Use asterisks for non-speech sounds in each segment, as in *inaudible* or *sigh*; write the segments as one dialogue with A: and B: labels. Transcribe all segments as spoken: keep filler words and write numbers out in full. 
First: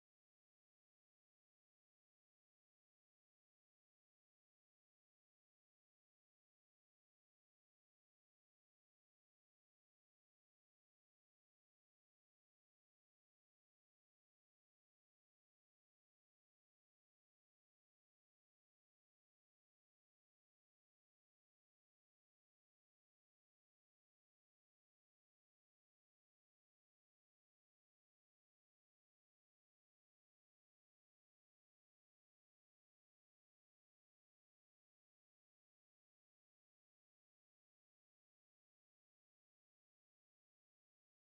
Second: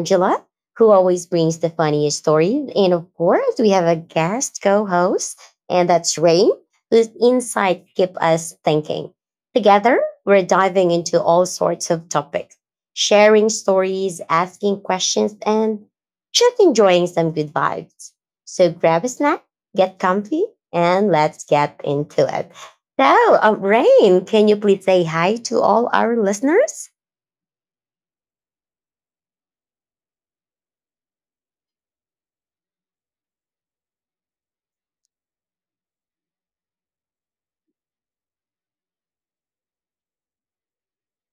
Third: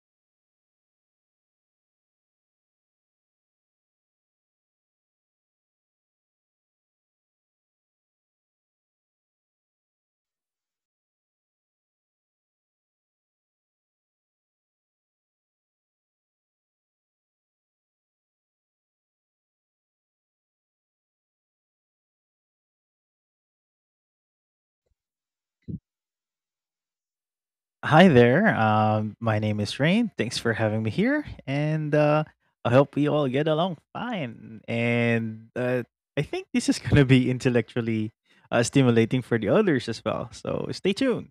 A: Angela, who always brings the funniest stories. And of course, we have a guest co host, and that's Rain, whose insight keep us thinking. Together, we're diving into all sorts of topics, sharing stories, asking questions, and just enjoying some good vibes. So grab a snack, get comfy, and let's get into it. So, um, Rain, can you please say hi to all our listeners?
B: Hi there. Um, my name is Rain. Thanks for having me here, and uh, I hope we all get along fine. And uh, I think this is going to be intellectually uh, stimulating for the others as well. So stay tuned.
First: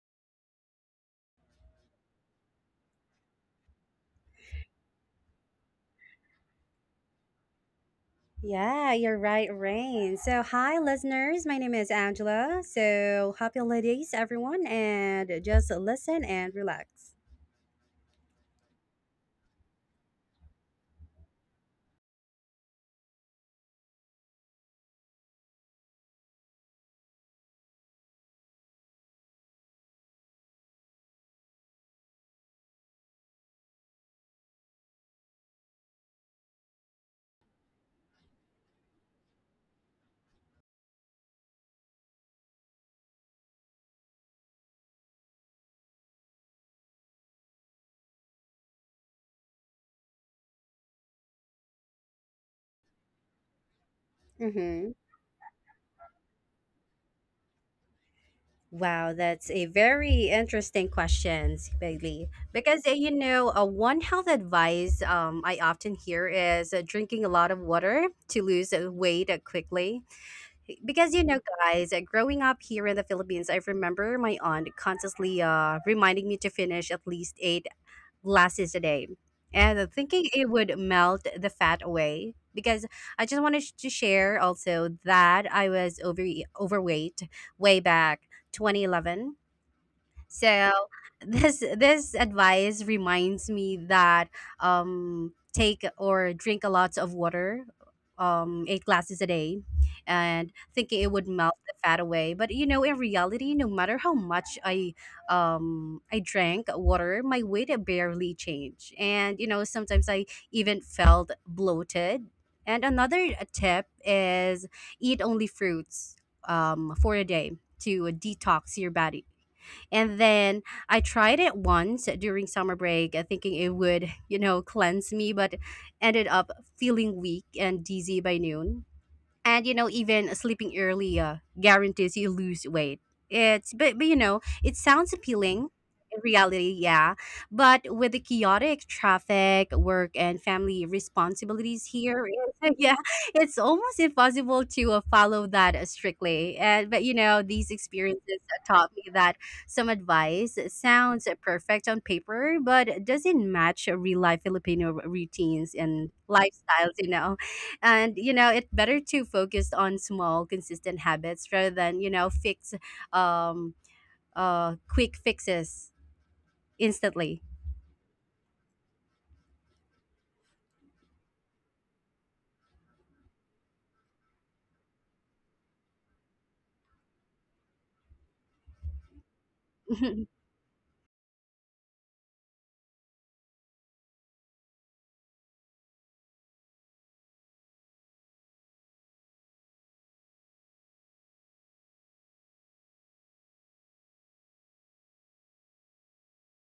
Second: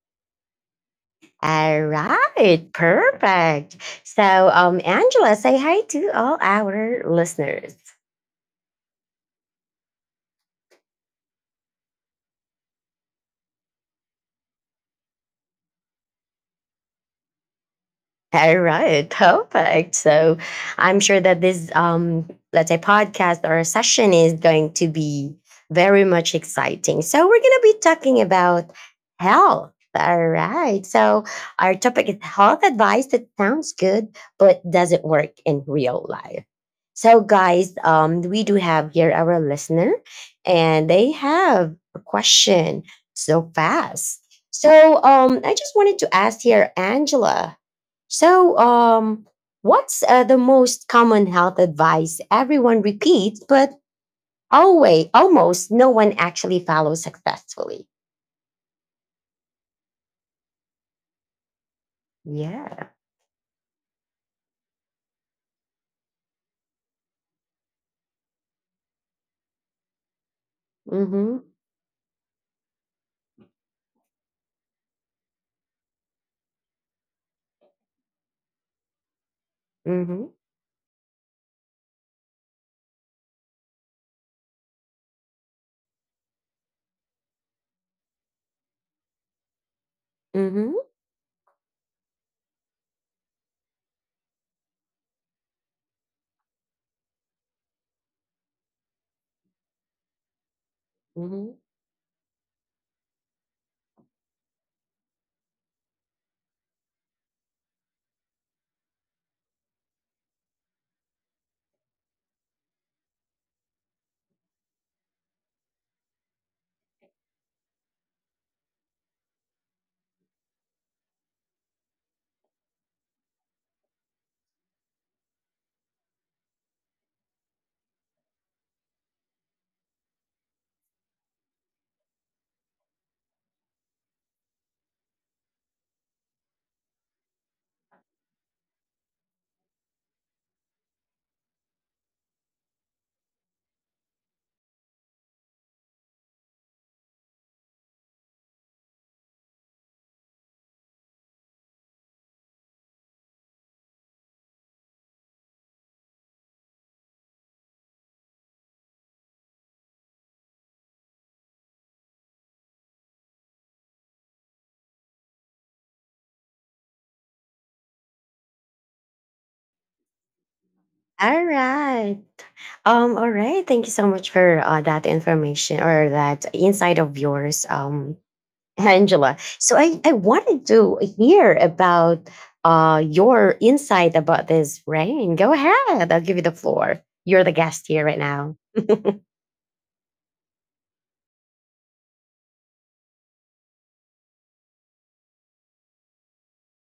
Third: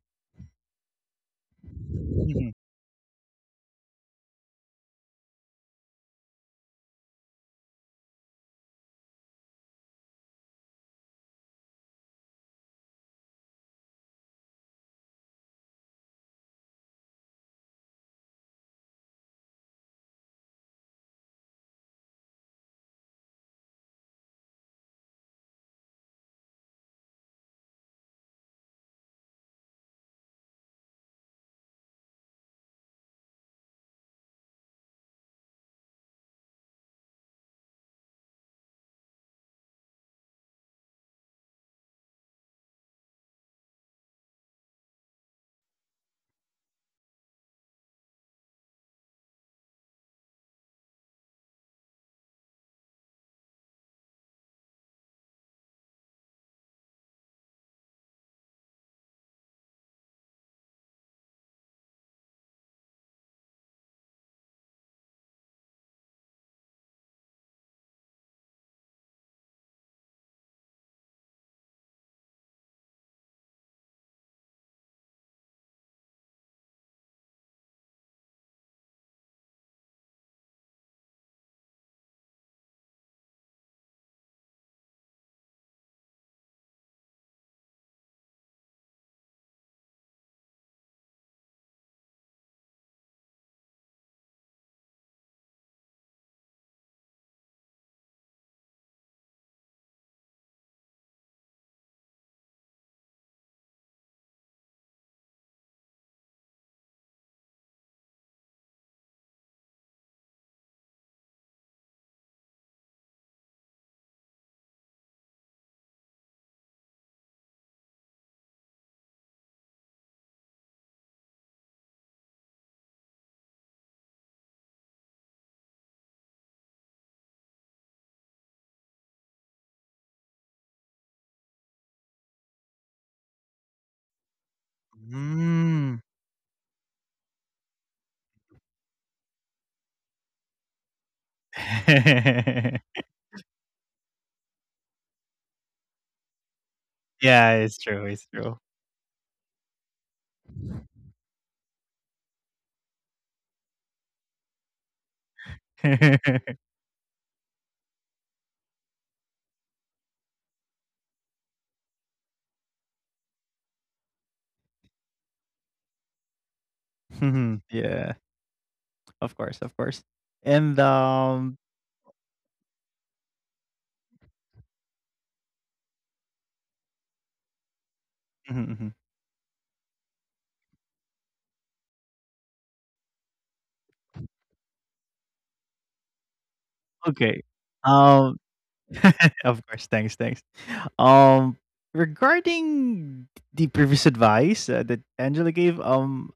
A: All
B: Mhm.
A: right, perfect. So, um, Angela, say hi to all our listeners.
C: Yeah, you're right, Rain. So, hi, listeners. My name is Angela. So, happy holidays, everyone, and just listen and relax.
A: All right, perfect. So I'm sure that this, um, let's say, podcast or session is going to be very much exciting. So we're going to be talking about health. All right. So our topic is health advice that sounds good, but doesn't work in real life. So, guys, um, we do have here our listener, and they have a question so fast. So, um, I just wanted to ask here, Angela, so, um, what's uh, the most common health advice everyone repeats, but always,
C: Mm-hmm.
A: almost no one actually follows successfully?
C: Wow, that's a very interesting question, Bailey.
A: Yeah.
C: Because, uh, you know, uh, one health advice um, I often hear is uh, drinking a lot of water to lose uh, weight uh, quickly. Because
A: Mm-hmm.
C: you know, guys, uh, growing up here in the Philippines, I remember my aunt constantly uh, reminding me to finish at least eight glasses a day and
A: Mm-hmm.
C: thinking it would melt the fat away. Because I just wanted to share also that I was over overweight way back twenty eleven.
A: Mm-hmm.
C: So, *laughs* this this advice reminds me that um take or drink a lot of water, um eight glasses a day, and thinking it would
A: Mm-hmm.
C: melt the fat away. But you know, in reality, no matter how much I um I drank water, my weight barely changed, and you know, sometimes I even felt bloated. And another tip is eat only fruits um, for a day to detox your body. And then I tried it once during summer break, uh, thinking it would, you know, cleanse me, but ended up feeling weak and dizzy by noon. And you know, even sleeping early uh, guarantees you lose weight. It's but, but you know, it sounds appealing
B: Mm.
C: in reality, yeah, but with the chaotic traffic, work, and family responsibilities here, it's- *laughs* yeah,
B: *laughs*
C: it's almost impossible to uh, follow that uh, strictly. And but you know, these
B: yeah, it's
C: experiences
B: true. It's
C: taught me
B: true.
C: that some advice sounds perfect on paper but doesn't match real life Filipino routines and
B: *laughs*
C: lifestyles, you know. And you know, it better to focus on small consistent habits rather than, you know, fix um uh quick fixes instantly.
B: Mhm. Yeah, of course, of course. And
A: All
B: um,
A: right. Um, all right. Thank you so much for uh, that information or that insight of yours, um,
B: *laughs* mhm,
A: Angela.
B: mhm.
A: So I, I wanted
C: *laughs*
A: to hear about uh, your insight about this rain. Go ahead. I'll give you the floor. You're the guest
B: Okay.
A: here right now.
B: Um, *laughs* of course. Thanks, thanks. Um, regarding the previous advice uh, that Angela gave, um,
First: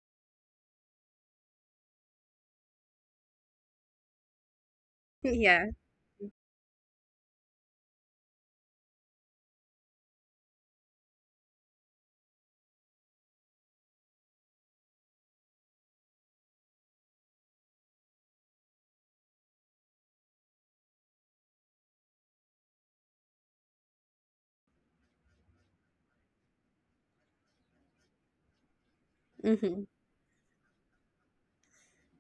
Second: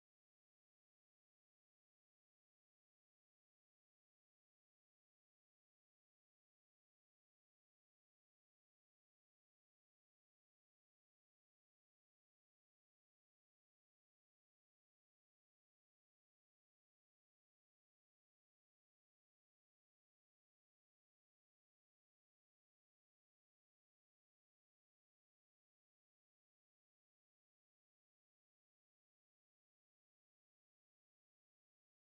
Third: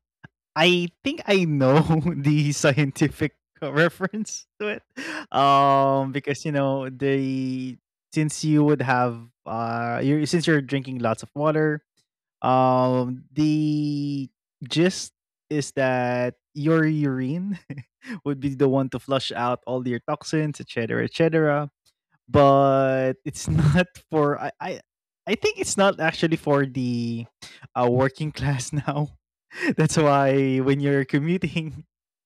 B: I think I know *laughs* the scientific *laughs* reference to it.
C: Yeah.
B: Um, because you know the since you would have uh, you since you're drinking lots of water, um, the gist is that your urine *laughs* would be the one to flush out all your toxins, et cetera, etc, but it's *laughs* not for I I, I think it's not actually for the uh, working class now. *laughs*
C: Mm-hmm.
B: That's why when you're commuting,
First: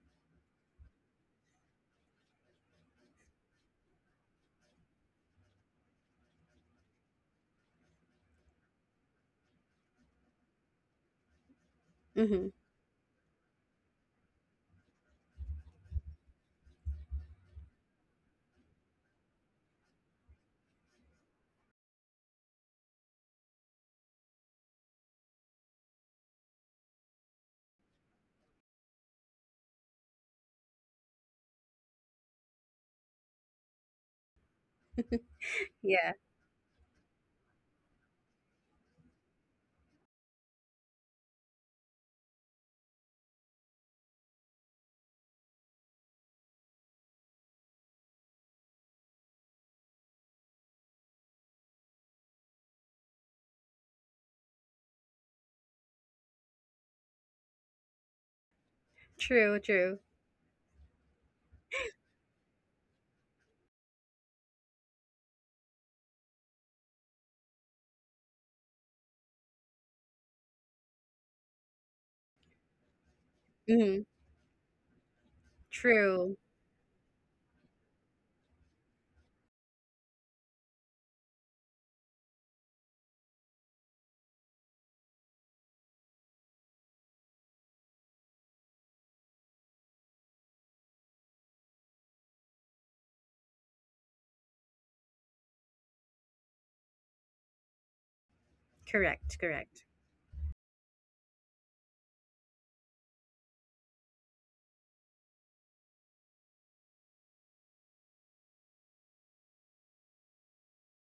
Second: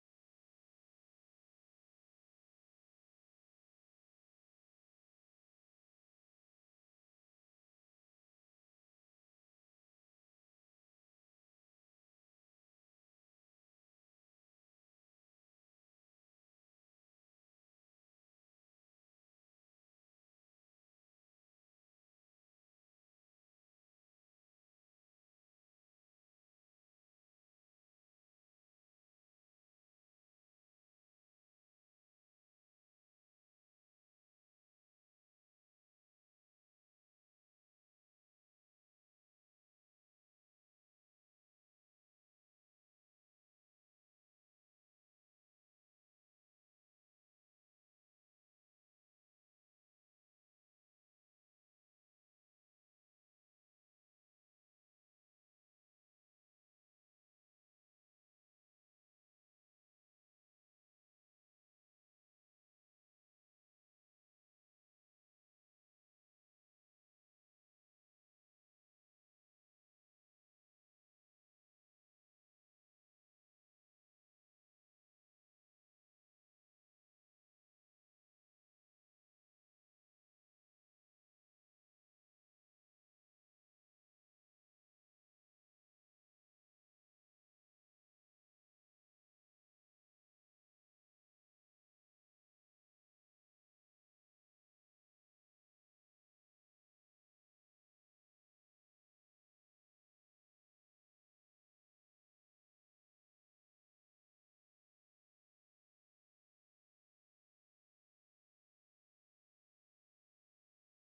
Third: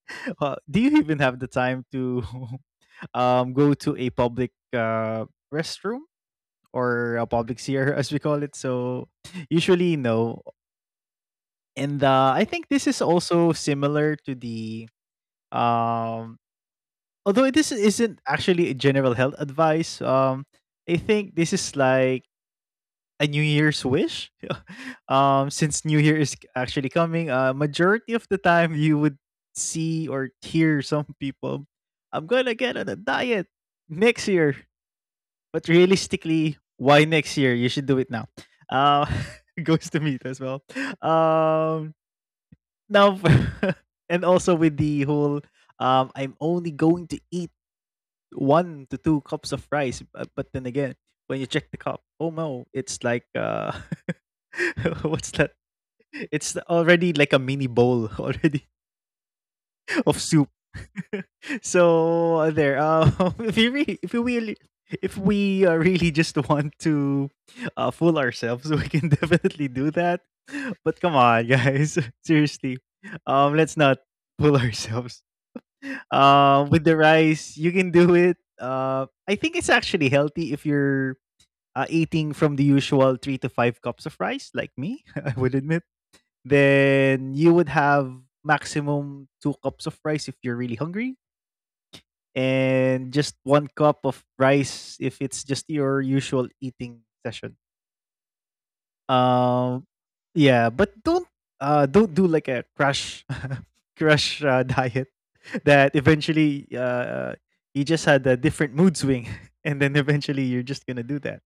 B: *laughs* uh, do you even have the time to *laughs* um, go to a public uh, restroom or a public seer, *laughs* as we call it? So usually, no. And
C: Mm-hmm.
B: uh, I think this is also similar to the um, although this isn't actually a general health advice. Um, I think this is like a New Year's wish. *laughs* um, since New Year is actually coming, uh, majority of the time you would see or hear some people, I'm gonna get on a diet next year. But
C: Yeah.
B: realistically, why next year? You should do it now. Uh, *laughs* goes to meat as well. Um, now, *laughs* and also with the whole, um, I'm only going to eat one to two cups of rice. But, but then again, when you check the cup, oh no, it's like uh, *laughs* what's that? It's already like a mini bowl *laughs* already
C: True,
B: of
C: true.
B: soup. *laughs* so uh, there. Um, *laughs* if you re- if we really, if we uh, really just want to uh, fool ourselves, we can *laughs* definitely do that. But come on, guys, *laughs* seriously, um, let's not
C: Mm-hmm.
B: fool ourselves. Uh,
C: True.
B: with the rice, you can do it. Uh, I think it's actually healthy if you're uh, eating from the usual three to five cups of rice, like me. *laughs* I would admit then you would have maximum two cups of rice if you're really hungry and just one cup of rice if it's just your usual eating session.
C: Correct,
B: um
C: correct.
B: yeah, but don't uh don't do like a crash *laughs* crash uh, diet that eventually uh you just had a different mood swing. *laughs* And then eventually you're just gonna do that.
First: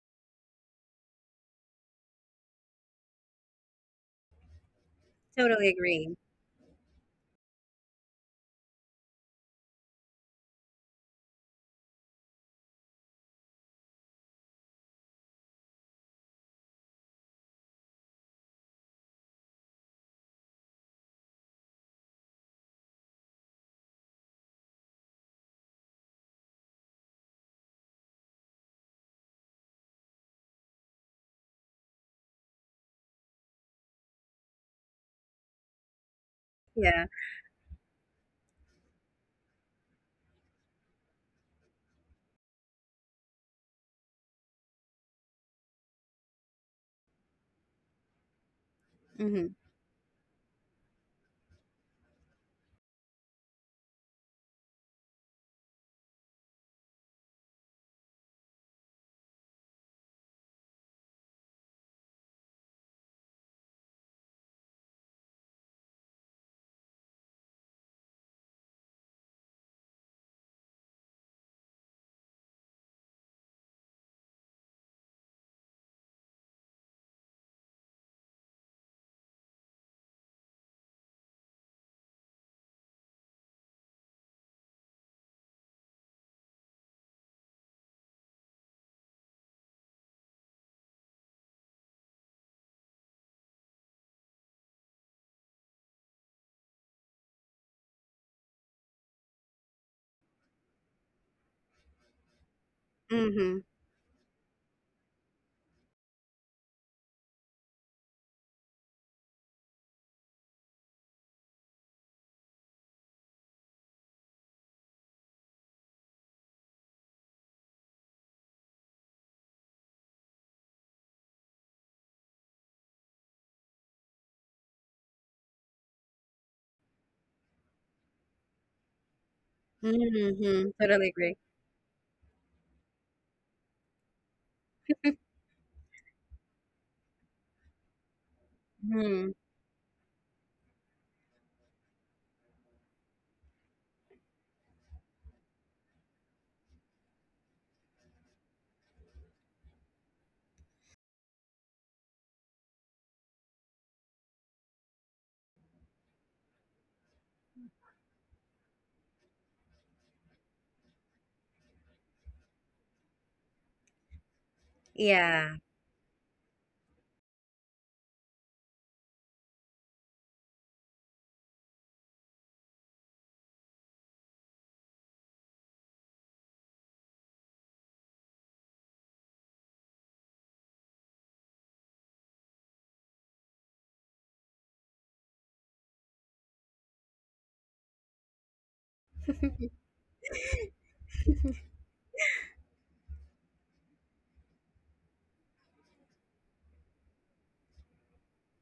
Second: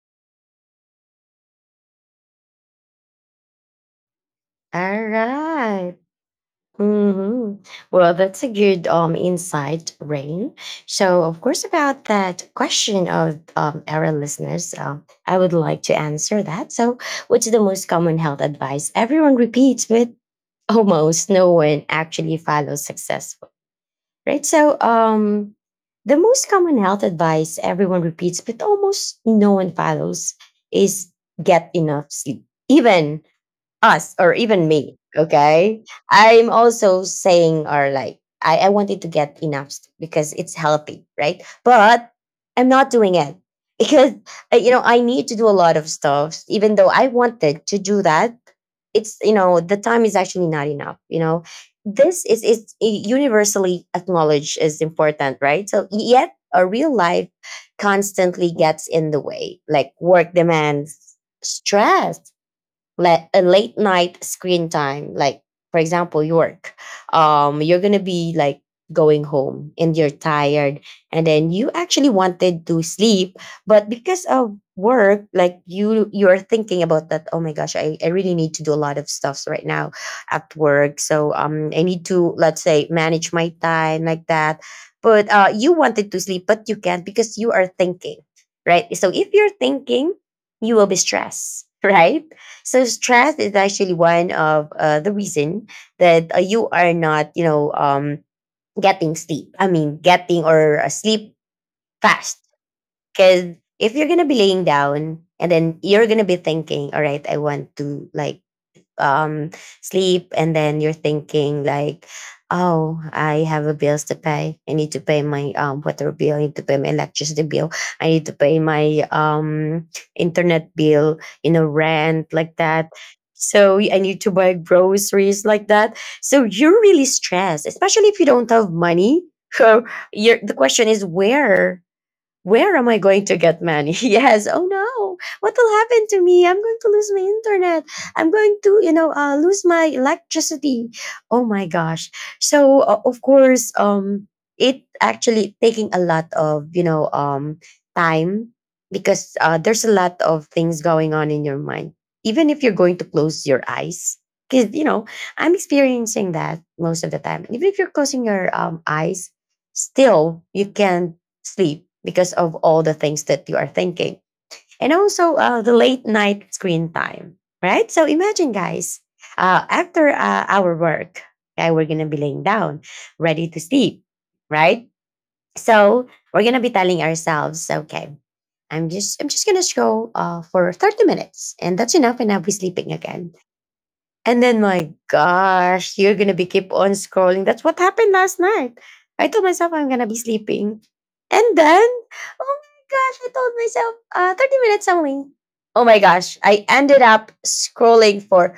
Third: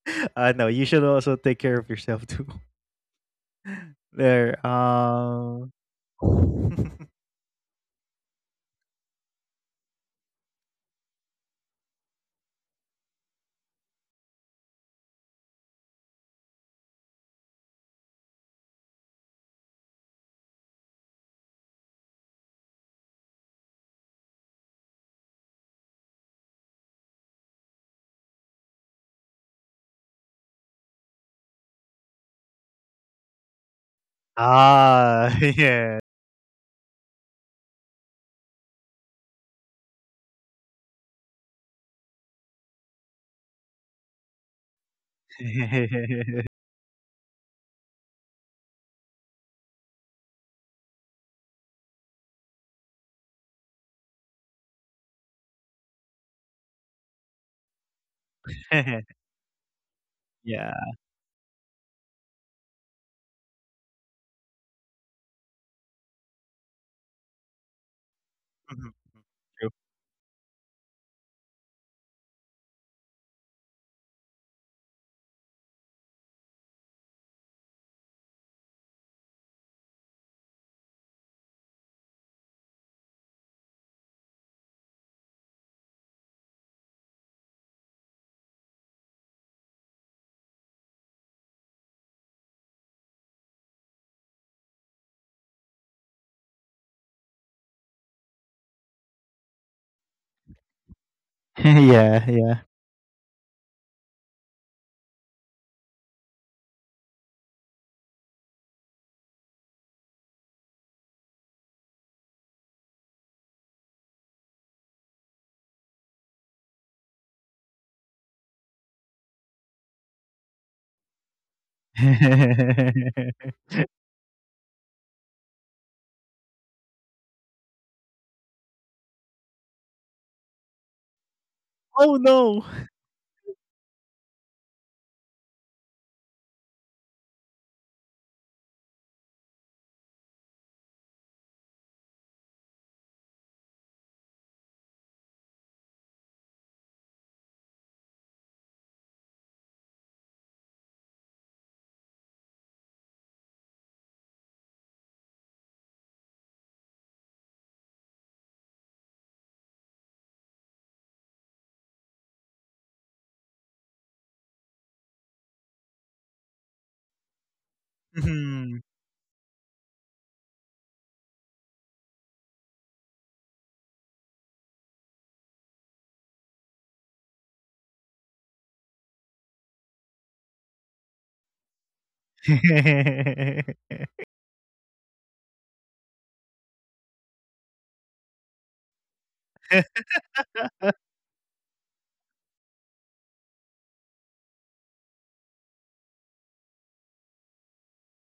B: *laughs* uh No, you should also take care of yourself too. *laughs* there
A: All
C: Totally
B: um
A: right.
C: agree.
B: *laughs*
A: Mhm. Well, that's a good um, insight, Rain. So, of course, about that question of um, our listeners, um, I would like to answer that. So, what's the most common health advice everyone repeats, but *laughs* almost no one actually follows successfully? Right. So, um, the most common health advice everyone repeats, but almost no one follows, is get enough sleep, even us or even me,
B: Ah, *laughs*
A: okay.
B: yeah.
A: I'm also
C: Yeah.
A: saying or like I, I wanted to get enough s- because it's healthy, right? But I'm not doing it *laughs* because uh, you know, I need to do a lot of stuff even though
B: *laughs*
A: I wanted to do that. It's, you
C: Mm-hmm.
A: know, the time is actually not enough, you know. This is is universally acknowledged as important, right? So yet our real life constantly gets in the way, like work demands,
B: Yeah.
A: stress, let a late night screen time. Like, for example, you work, um, you're gonna be like
B: Mhm,
A: going
B: mhm.
A: home and
B: True.
A: you're tired, and then you actually wanted to sleep. But because of work, like you you're thinking about that, oh my gosh, I, I really need to do a lot of stuffs right now at work. So um, I need to, let's say, manage my time like that. But uh, you wanted to sleep but you can't because you are thinking. Right? So if you're thinking, you will be stressed. *laughs* Right? So stress is actually one of uh, the reason that uh, you are not, you know, um, getting sleep. I mean, getting or uh, sleep
B: *laughs*
A: fast.
B: Yeah, yeah.
C: Mm-hmm.
A: Because if you're gonna be laying down and then you're gonna be thinking, all right, I want to like um, sleep and then you're thinking like, oh, I have a bills to pay. I need to pay my um, water bill. I need to pay my electricity bill. I need to pay my um, internet bill, you know, rent like that. So I
B: *laughs*
A: need to buy groceries like that. So you're really stressed especially if you don't have money. *laughs* So you're, the
C: Mm-hmm.
A: question is,
C: Totally agree.
A: where
B: Oh,
A: where am I
B: no.
A: going to get money? *laughs* Yes. Oh no. What will happen to me? I'm going to lose my internet. I'm going to, you know,
C: Mm-hmm.
A: uh, lose my electricity. Oh my gosh. So uh, of course, um, it actually taking a lot of, you know, um, time because uh, there's a lot of things going on in your mind. Even if you're going to close your eyes, because, you know, I'm experiencing that most of the time. Even if you're closing your um, eyes, still you can sleep because of all the things that you are thinking. And also
C: Yeah.
A: uh, the late night screen time, right? So imagine, guys,
B: Mhm.
A: uh, after uh, our work, okay, we're going to be laying down, ready to sleep, right? So we're going to be telling ourselves, okay, I'm just I'm just gonna show uh, for thirty minutes and that's enough and I'll be sleeping again. And then, my gosh, you're gonna be keep on scrolling. That's what happened last night. I told myself
C: *laughs*
A: I'm gonna be
B: *laughs*
A: sleeping. And then, oh my gosh, I told myself uh, thirty minutes only. Oh my gosh, I ended up scrolling for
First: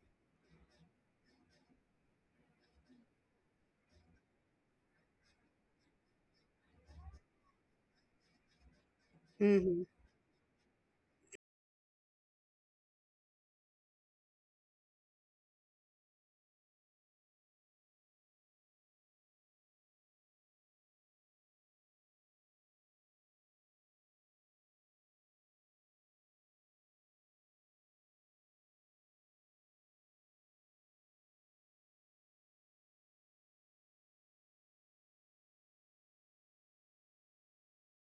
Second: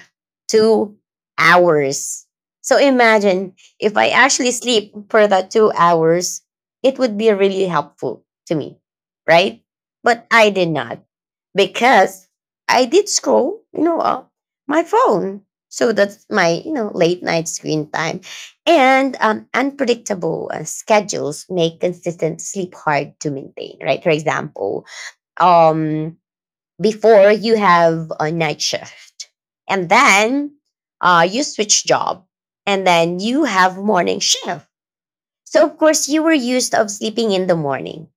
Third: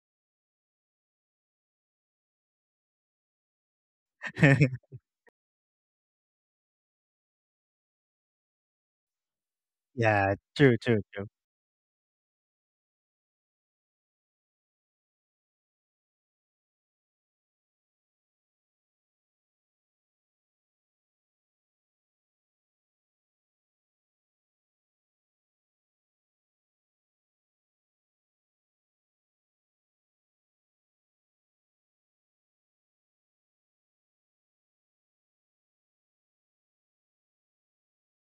A: two hours. So imagine if I actually sleep for that two hours, it would be really helpful to me, right?
C: Mm-hmm.
A: But
B: Yeah,
A: I did
B: true, true,
A: not
B: true.
A: because I did scroll, you know, uh, my phone. So that's my, you know, late night screen time. And um, unpredictable uh, schedules make consistent sleep hard to maintain, right? For example, um, before you have a night shift, and then uh, you switch job and then you have morning shift. So, of course, you were used of sleeping in the morning.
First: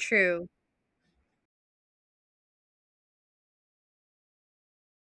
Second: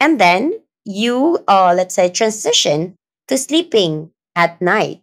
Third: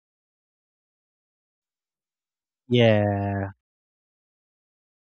A: And then you, uh, let's say, transition to
B: Yeah.
A: sleeping at night.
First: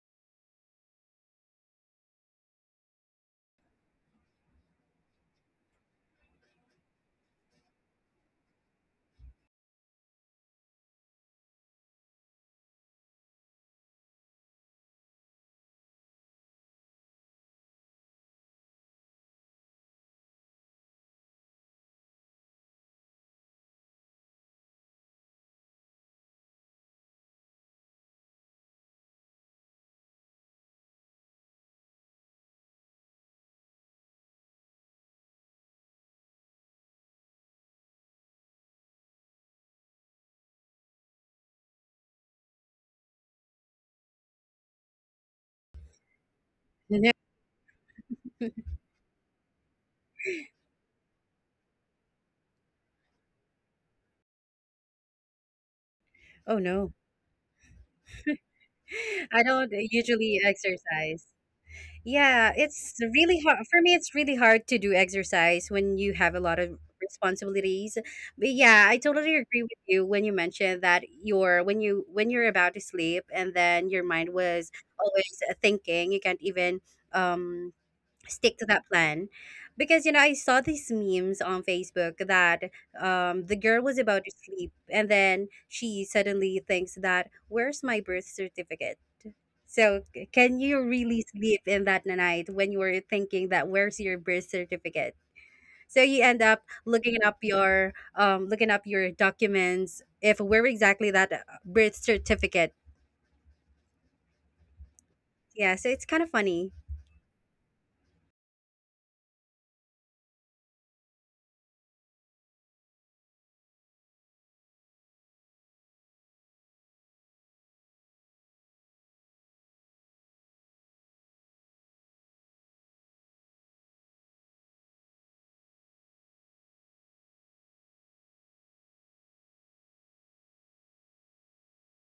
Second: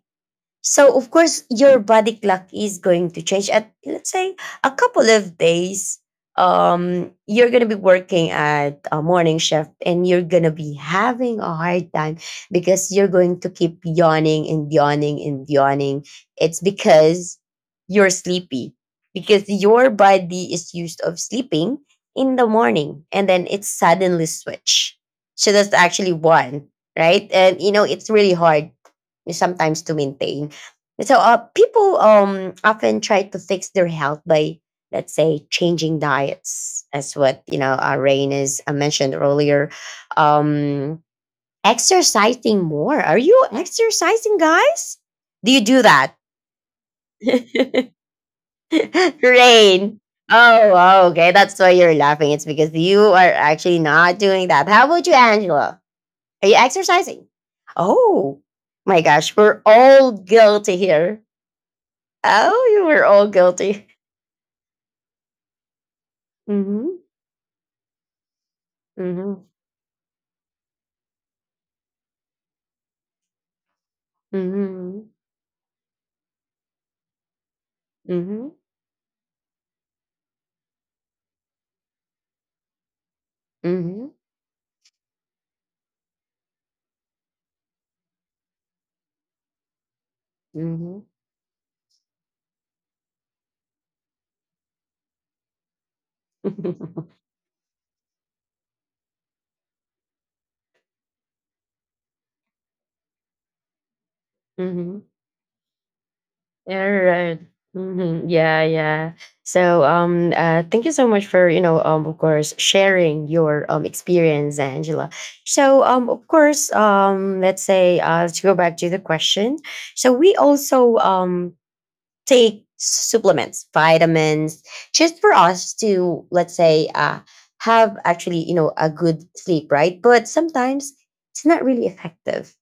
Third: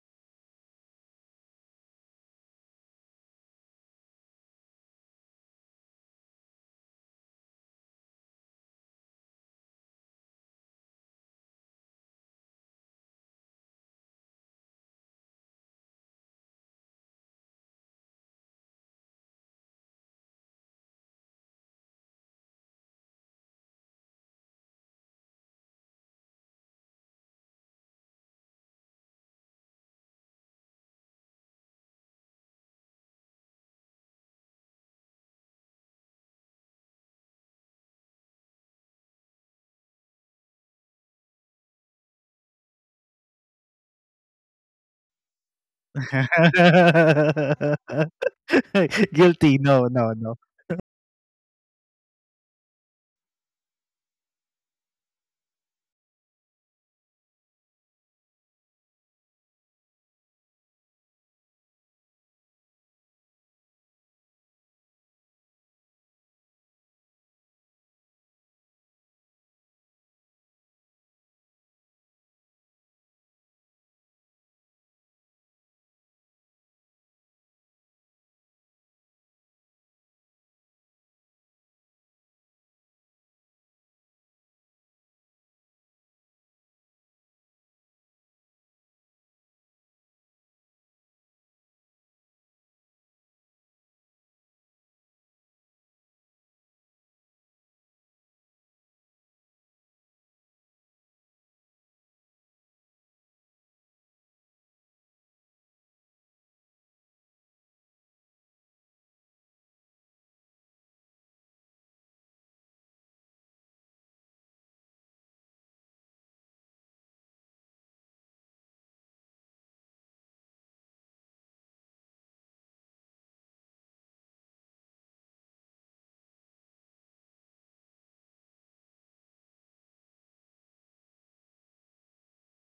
A: So of course your body clock is going to change at, let's say, a couple of days. Um, you're going to be working at a morning shift and you're going to be having a hard time because you're going to keep yawning and yawning and yawning. It's because you're sleepy, because your body is used of sleeping in the morning and then it suddenly switch. So that's actually one, right? And you know it's really hard sometimes to maintain. So, uh, people um, often try to fix their health by, let's say, changing diets. That's what, you know, uh, Rain is uh, mentioned earlier. Um, exercising more. Are you exercising, guys? Do you do that, *laughs*
B: *laughs*
C: *laughs*
B: Guilty. No,
A: Rain?
B: no, no.
A: Oh, okay. That's why you're laughing. It's because you are actually not doing that. How about you, Angela? Are you
C: Oh, no.
A: exercising? Oh my
C: *laughs*
A: gosh,
C: I
A: we're
C: don't
A: all
C: usually
A: guilty here.
C: exercise. Yeah,
A: Oh, you
C: it's
A: were all
C: really hard
A: guilty.
C: for me. It's really hard to do exercise when you have a lot
A: Mm-hmm.
C: of responsibilities. But yeah, I
A: Mm-hmm.
C: totally agree with you when you mentioned that you're when you when you're about to sleep and then your mind
A: Mm-hmm.
C: was always thinking. You can't even um
A: Mm-hmm.
C: stick to that plan. Because you know, I saw these memes on Facebook that um
A: Mm-hmm.
C: the girl was about to sleep and then she suddenly thinks that, where's my birth certificate? So, c-
A: Mm-hmm.
C: can you really sleep in that night when you were thinking that where's your birth certificate? So you end
A: *laughs*
C: up looking up your um looking up your documents if where exactly that uh, birth certificate.
A: Mm-hmm.
C: Yeah, so it's kind of
A: All
C: funny.
A: right. Mm-hmm. Yeah, yeah. So, um, uh, thank you so much for you know, um, of course, sharing your um, experience, Angela. So, um, of course, um, let's say uh, to go back to the question. So we also um, take supplements, vitamins, just for us to, let's say, uh, have actually, you know, a good sleep, right? But sometimes it's not really effective,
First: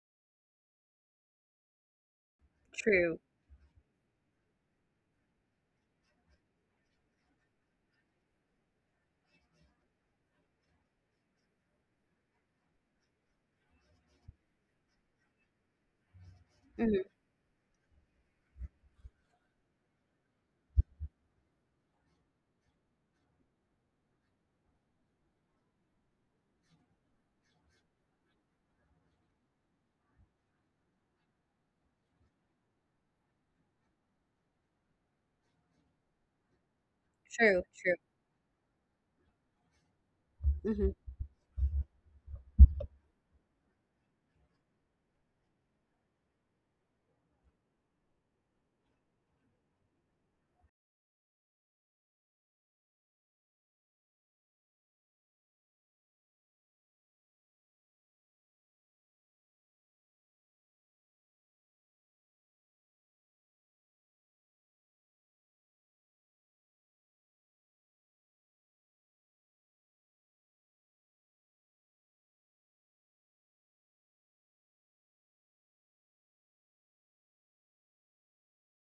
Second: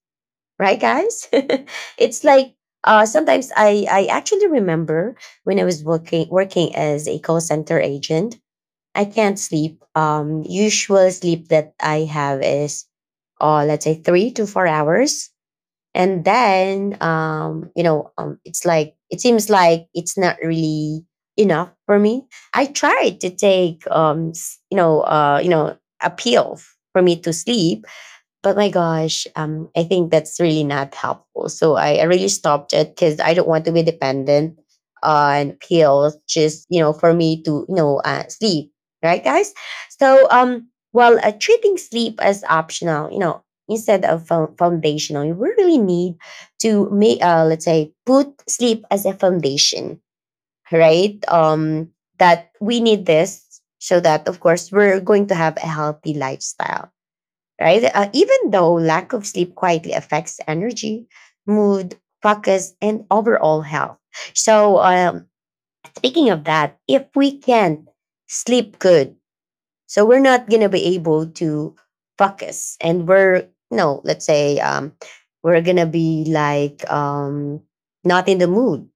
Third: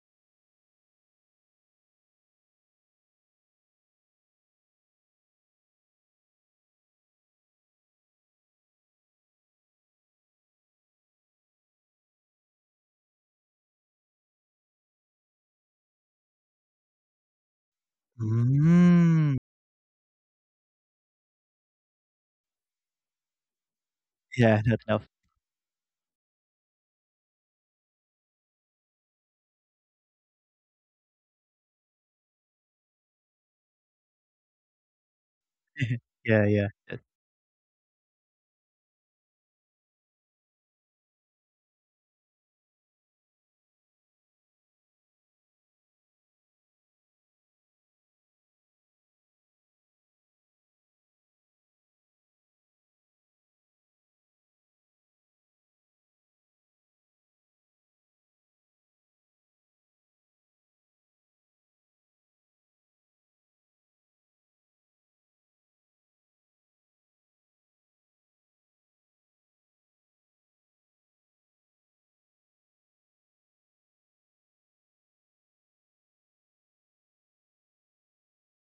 A: right, guys? *laughs* It's like uh,
C: True.
A: sometimes I, I actually remember when I was working working as a call center agent, I can't sleep. Um, usual sleep that I have is, uh, let's say, three to four hours and then
C: Hmm.
A: um, you know, um, it's like it
B: Mm.
A: seems like it's not really enough for me. I tried to take um, s-
B: Yeah,
A: you
B: not
A: know,
B: enough.
A: uh, you know, a pill for me to sleep. But my gosh, um, I think that's really not helpful. So I, I really stopped it because I don't want to be dependent on
B: *laughs*
A: pills
B: Yeah,
A: just,
B: yeah.
A: you know, for me to,
C: True.
A: you know,
C: True.
A: uh, sleep. Right, guys? So um,
C: Hmm.
A: while uh, treating sleep as optional, you know, instead of fo- foundational, we really need to make, uh, let's say, put sleep as a foundation, right? Um, that we need this so that, of course, we're going to have a healthy lifestyle, right? Uh, even though lack of sleep quietly affects energy, mood, focus, and overall health. So, um, speaking of that, if we can't sleep good, so we're not gonna be able to focus, and we're no, let's say um, we're gonna be like um, not in the mood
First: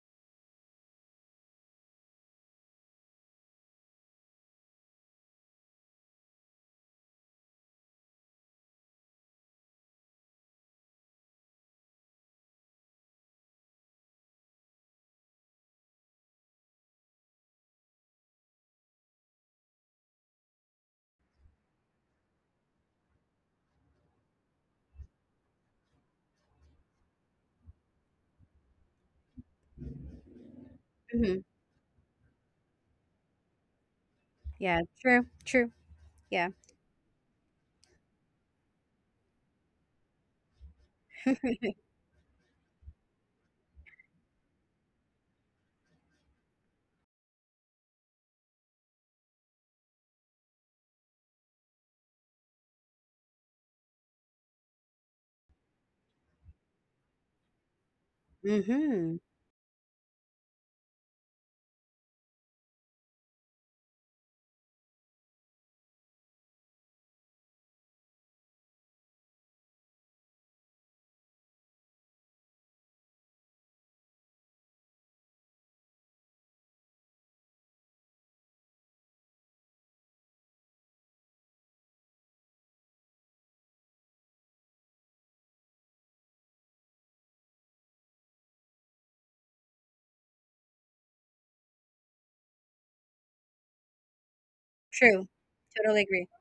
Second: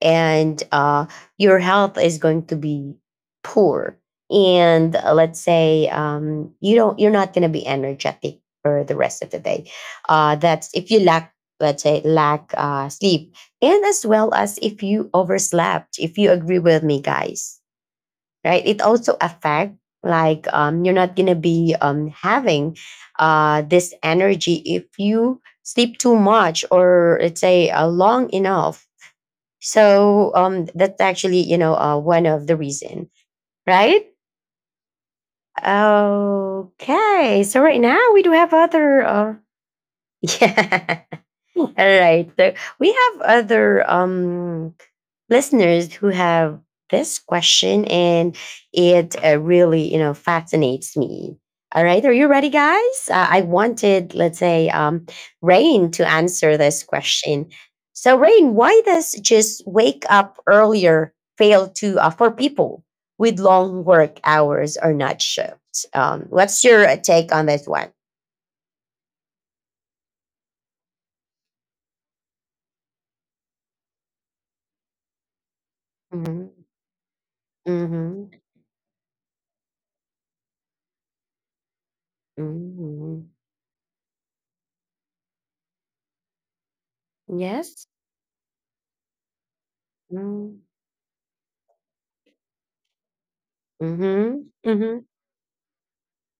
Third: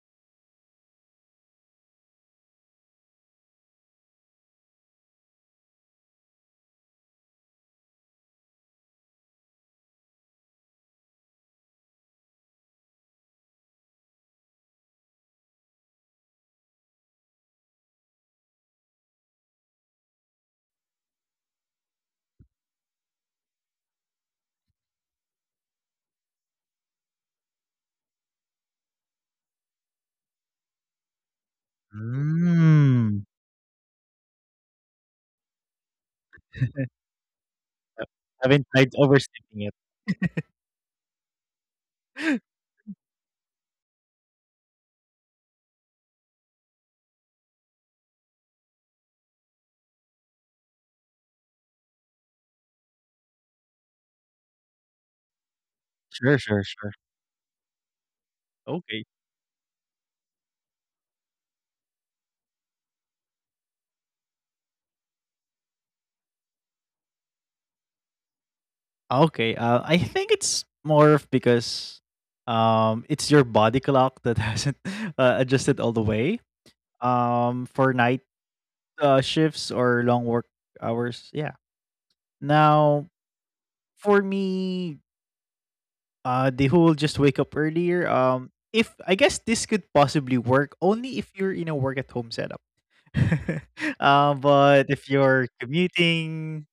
A: and uh, your health is going to be poor and uh, let's say um, you don't you're not going to be energetic for the rest of the day, uh, that's if you lack, let's say, lack uh, sleep and as well as if you overslept, if you agree with me, guys, right? It also affects like um, you're not going to be um, having uh, this energy if you sleep too much or let's say uh, long enough. So um, that's actually,
C: Hmm.
A: you know, uh, one of the reason,
B: Mm.
A: right?
C: Yeah. True. True. Yeah.
A: Okay, so right now we do have
B: Haven't
A: other.
B: tried
A: Uh,
B: overstepping it.
A: *laughs* yeah, all right. So
B: *gasps* *laughs*
A: we have other um, listeners who have this question, and it uh, really, you know, fascinates me. All right, are you ready, guys? Uh, I wanted, let's say, um, Rain to answer
B: Sure,
A: this
B: sure, sure.
A: question. So, Rain, why does
C: Hmm.
B: Okay.
A: just wake up earlier fail to uh, for people with long work hours or night shifts? Um, what's your uh, take on this one?
B: Okay, uh, I think it's more of because um, it's your body clock that hasn't *laughs* uh, adjusted all the way
A: Mhm.
B: um, for night
A: Mhm.
B: uh, shifts or long work hours. Yeah. Now,
A: Mhm.
B: for me, uh, the whole just wake up earlier.
A: Yes.
B: Um, if I guess this could possibly work
A: Mm.
B: only if you're in a work at home setup. *laughs* uh,
A: Mhm.
B: but if
A: Mhm.
B: you're
C: True. Totally agree.
B: commuting,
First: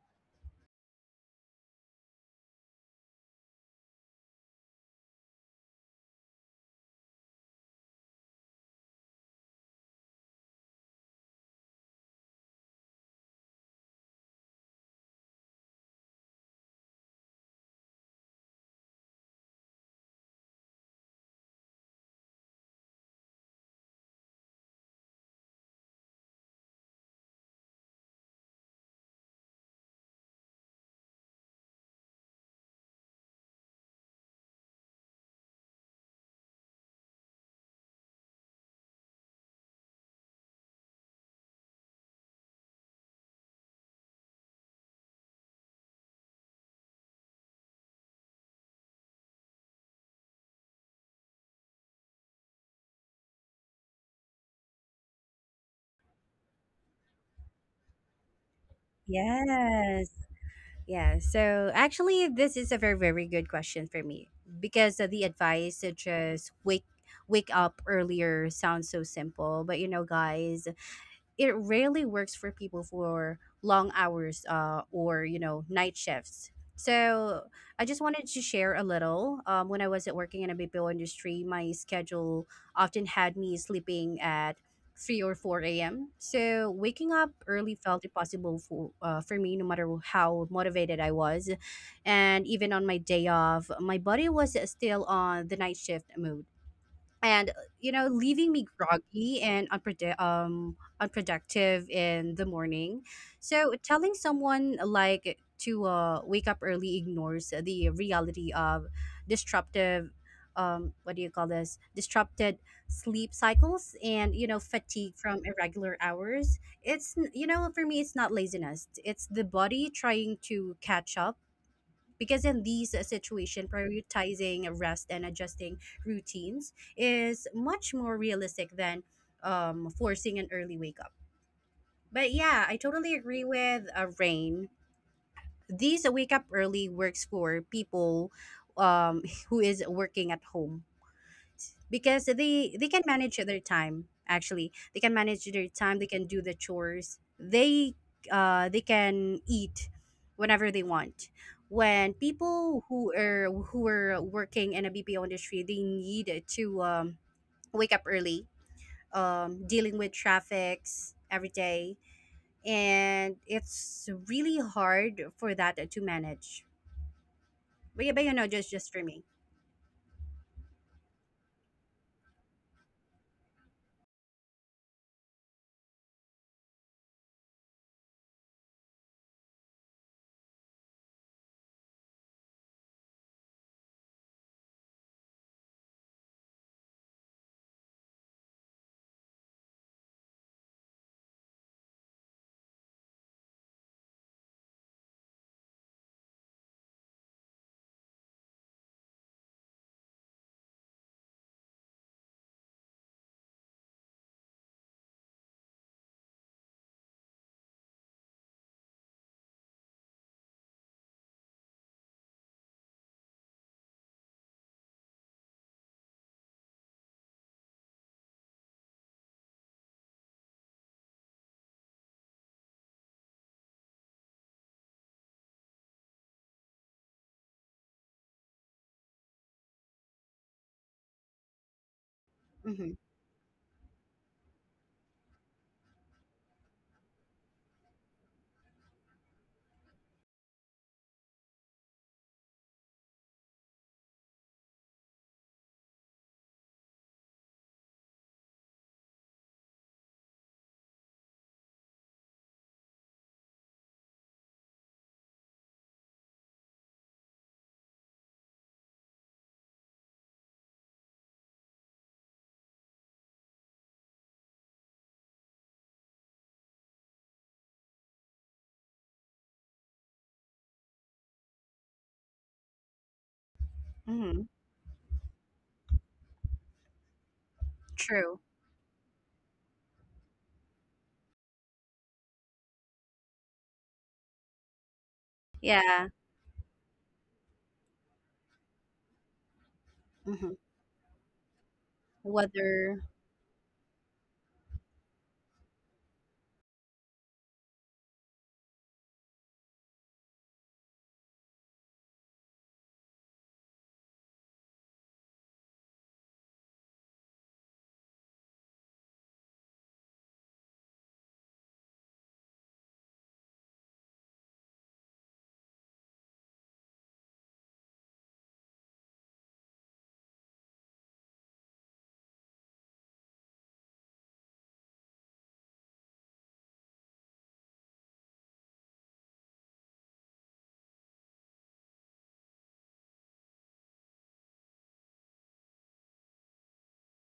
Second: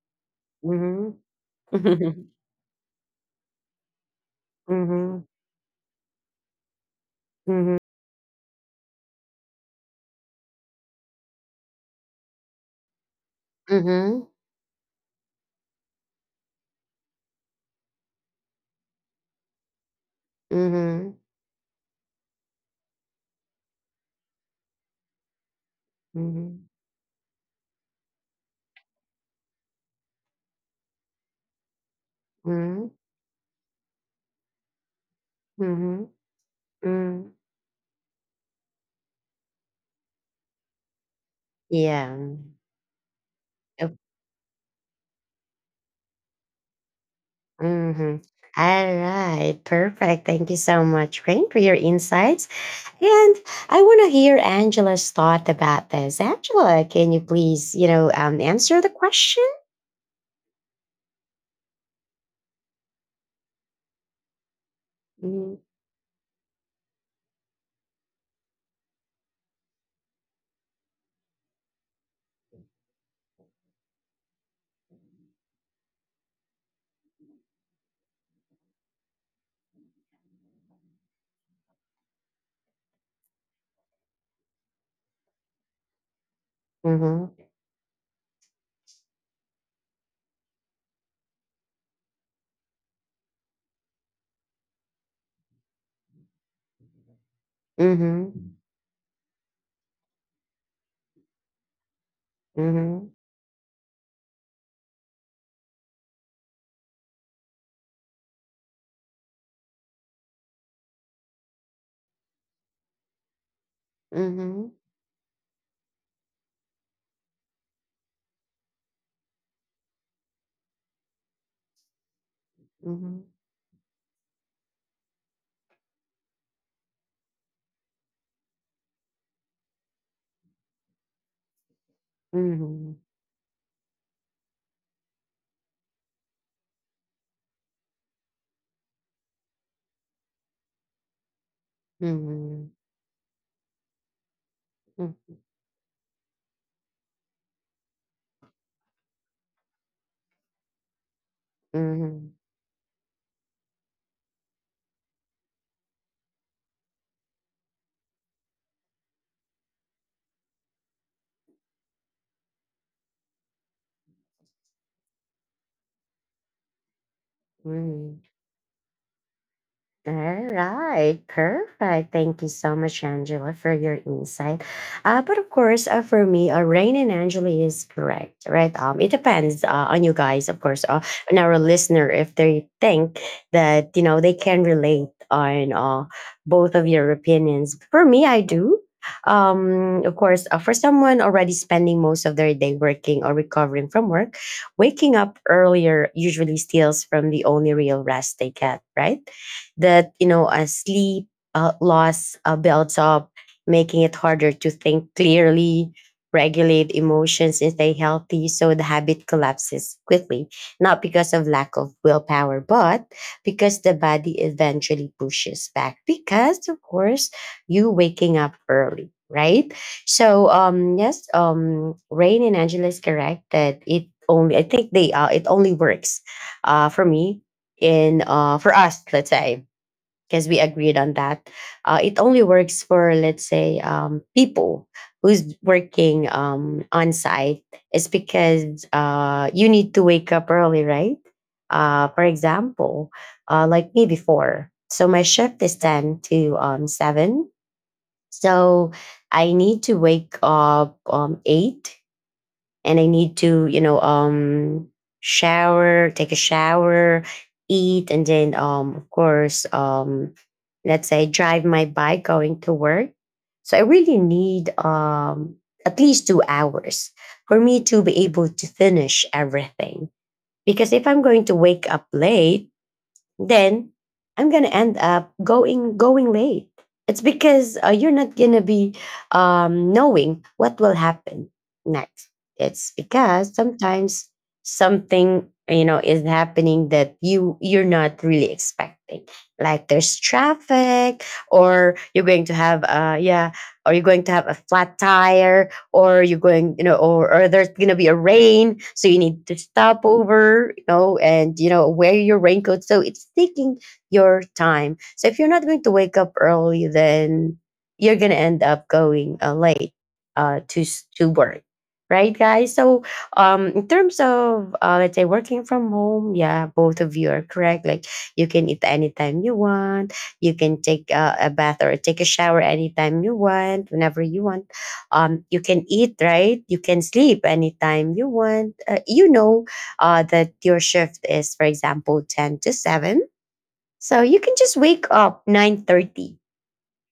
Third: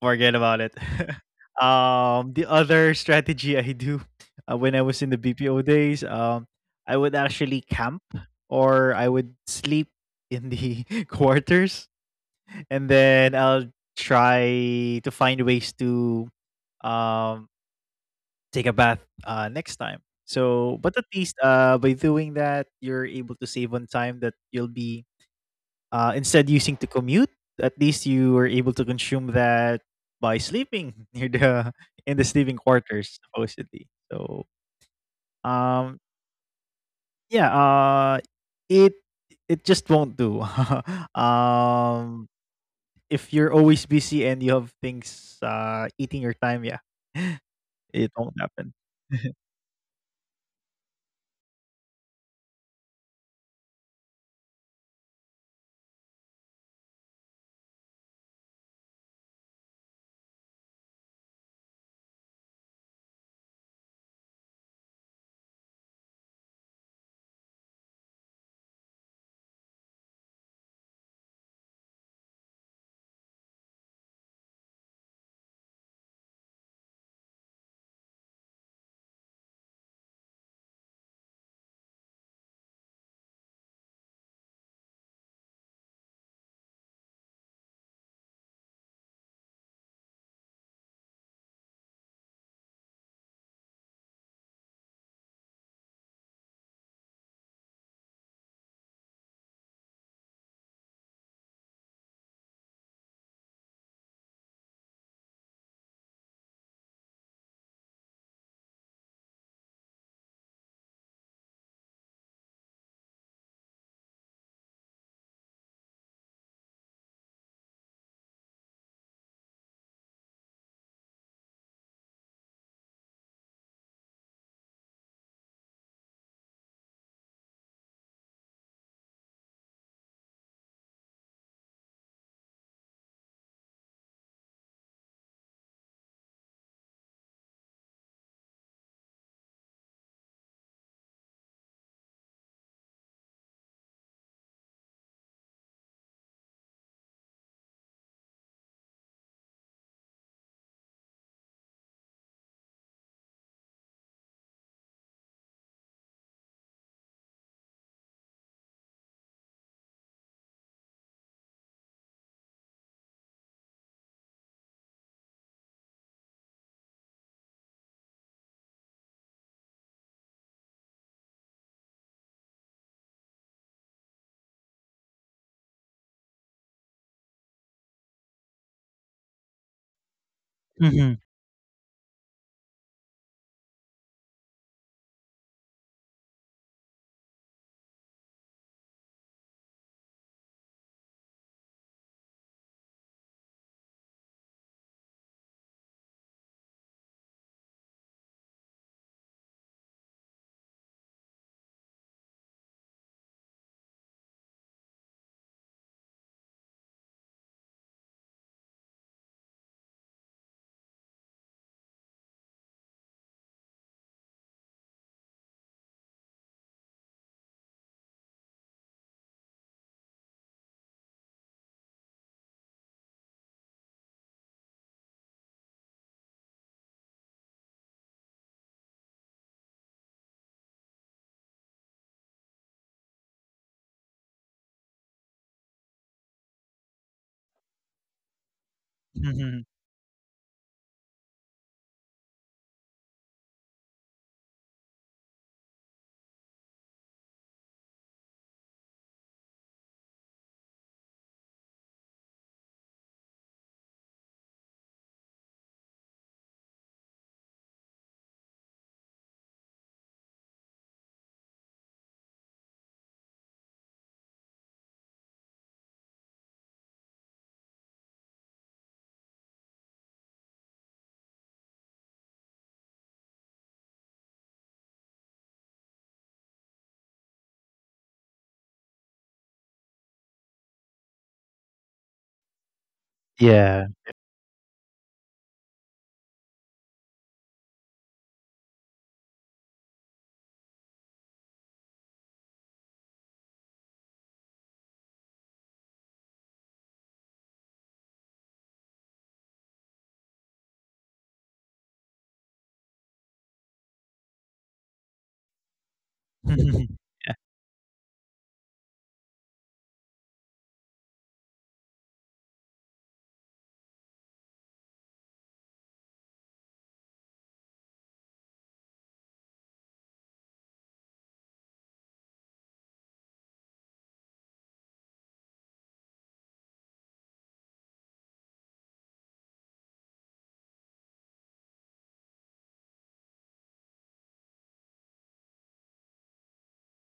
B: forget about it.
A: Mhm.
B: *laughs*
A: Mhm.
B: um, the other strategy I do uh, when I was in the
A: Mhm.
B: B P O days, um, I would actually
A: Mhm.
B: camp or I would sleep in the *laughs* quarters, and then I'll
A: Mhm.
B: try to find ways to um, take a bath uh, next time. So, but at
A: Mhm.
B: least uh, by doing that, you're able to save on time that you'll be uh, instead using to commute, at least you were able to consume that by sleeping *laughs* near the in the sleeping
A: Mhm.
B: quarters supposedly. So um
A: Mhm. Mm.
B: yeah, uh it it just won't do. *laughs* um
A: Yeah.
B: if you're always
A: Yep.
B: busy and you have things uh eating your time, yeah. *laughs* It
A: Mhm.
B: won't happen.
A: All
B: *laughs*
A: right. Perfect. Thank you so much, Rain, for your insights. And I want to hear Angela's thought about this. Angela, can you please, you know, um, answer the question?
C: Yes. Yeah. So actually, this is a very, very good question for me because uh, the
A: Mhm.
C: advice such as wake wake up earlier sounds so simple. But you know, guys, it rarely works for people for long hours, uh, or you know, night shifts. So I just wanted to share a little. Um, when I was at working in a B P O industry, my schedule often had me sleeping at three or four a m, so waking up
A: Mhm.
C: early felt impossible for, uh, for me no matter how motivated I was. And even on my day off, my body was still on the night shift mode. And uh, you know,
A: Mhm.
C: leaving me groggy and unpredi- um, unproductive in the morning.
A: Mhm.
C: So telling someone like to uh, wake up early ignores the reality of disruptive um, what do you call this disrupted sleep cycles. And you know,
A: Mhm.
C: fatigue from irregular hours, it's n- you know, for me, it's not laziness, it's the body trying to catch up. Because in these uh, situation, prioritizing rest and adjusting routines is much more realistic than um, forcing an early wake up. But yeah, I totally
A: Mhm.
C: agree with uh, Rain. These wake up early works for people, um, *laughs* who is working at home. Because they
A: Mhm.
C: they can manage their time. Actually, they can manage
A: Mhm.
C: their time, they can do the chores, they uh they can eat whenever they want. When
A: Mhm.
C: people who are who are working in a B P O industry, they need to um, wake up early, um dealing with traffics every day. And it's really hard for that to manage. But, yeah, but
A: Mhm.
C: you know, just just for me.
A: All right, perfect. Thank you so much, Angela, for your insight. Uh, but of course, uh, for me, uh, Rain and Angela is correct, right? Um, it depends uh, on you guys, of course, uh,
B: Mhm,
A: on our listener if they think that you know they can relate on uh, both of your opinions. For me, I do. Um, of course, uh, for someone already spending most of their day working or recovering from work, waking up earlier usually steals from the only real rest they get, right? That you know a sleep uh, loss uh, builds up, making it harder to think clearly, regulate emotions, and stay healthy, so the habit collapses quickly, not because of lack of willpower but because the body eventually pushes back because of course you waking up early, right? So um yes, um Rain and Angela is correct that it only, I think they uh it only works uh for me in uh for us, let's say, because we agreed on that. Uh, it only
C: Mm-hmm.
A: works for, let's say, um, people who's working um, on site. It's because uh,
B: mhm.
A: you need to wake up early, right? Uh, for example, uh, like me before. So my shift is ten to um, seven. So I need to wake up um, eight, and I need to, you know, um, shower, take a shower, eat, and then, um, of course, um, let's say, drive my bike going to work. So I really need um, at least two hours for me to be able to finish everything. Because if I'm going to wake up late, then
C: Mm-hmm.
A: I'm gonna end up going going late. It's because uh, you're
C: True.
A: not gonna be um, knowing what will happen next. It's because
B: Yeah.
A: sometimes something, you
C: Yeah.
A: know, is happening that you you're not really expecting. Like there's
C: Mm-hmm.
A: traffic, or you're going to have
C: Weather.
A: uh yeah, or you're going to have a flat tire, or you're going, you know, or, or there's going to be a rain, so you need to stop over, you know, and, you know, wear your raincoat. So it's taking your time. So if you're not going to wake up early,
B: *laughs* Yeah. *laughs*
A: then you're going to end up going uh, late uh, to, s- to work. Right, guys? So, um, in terms of, uh, let's say, working from home, yeah, both of you are correct. Like, you can eat anytime you want. You can take uh, a bath or take a shower anytime you want, whenever you want, um, you can eat, right? You can sleep anytime you want, uh, you know uh, that your shift is, for example, ten to seven, so you can just wake up nine thirty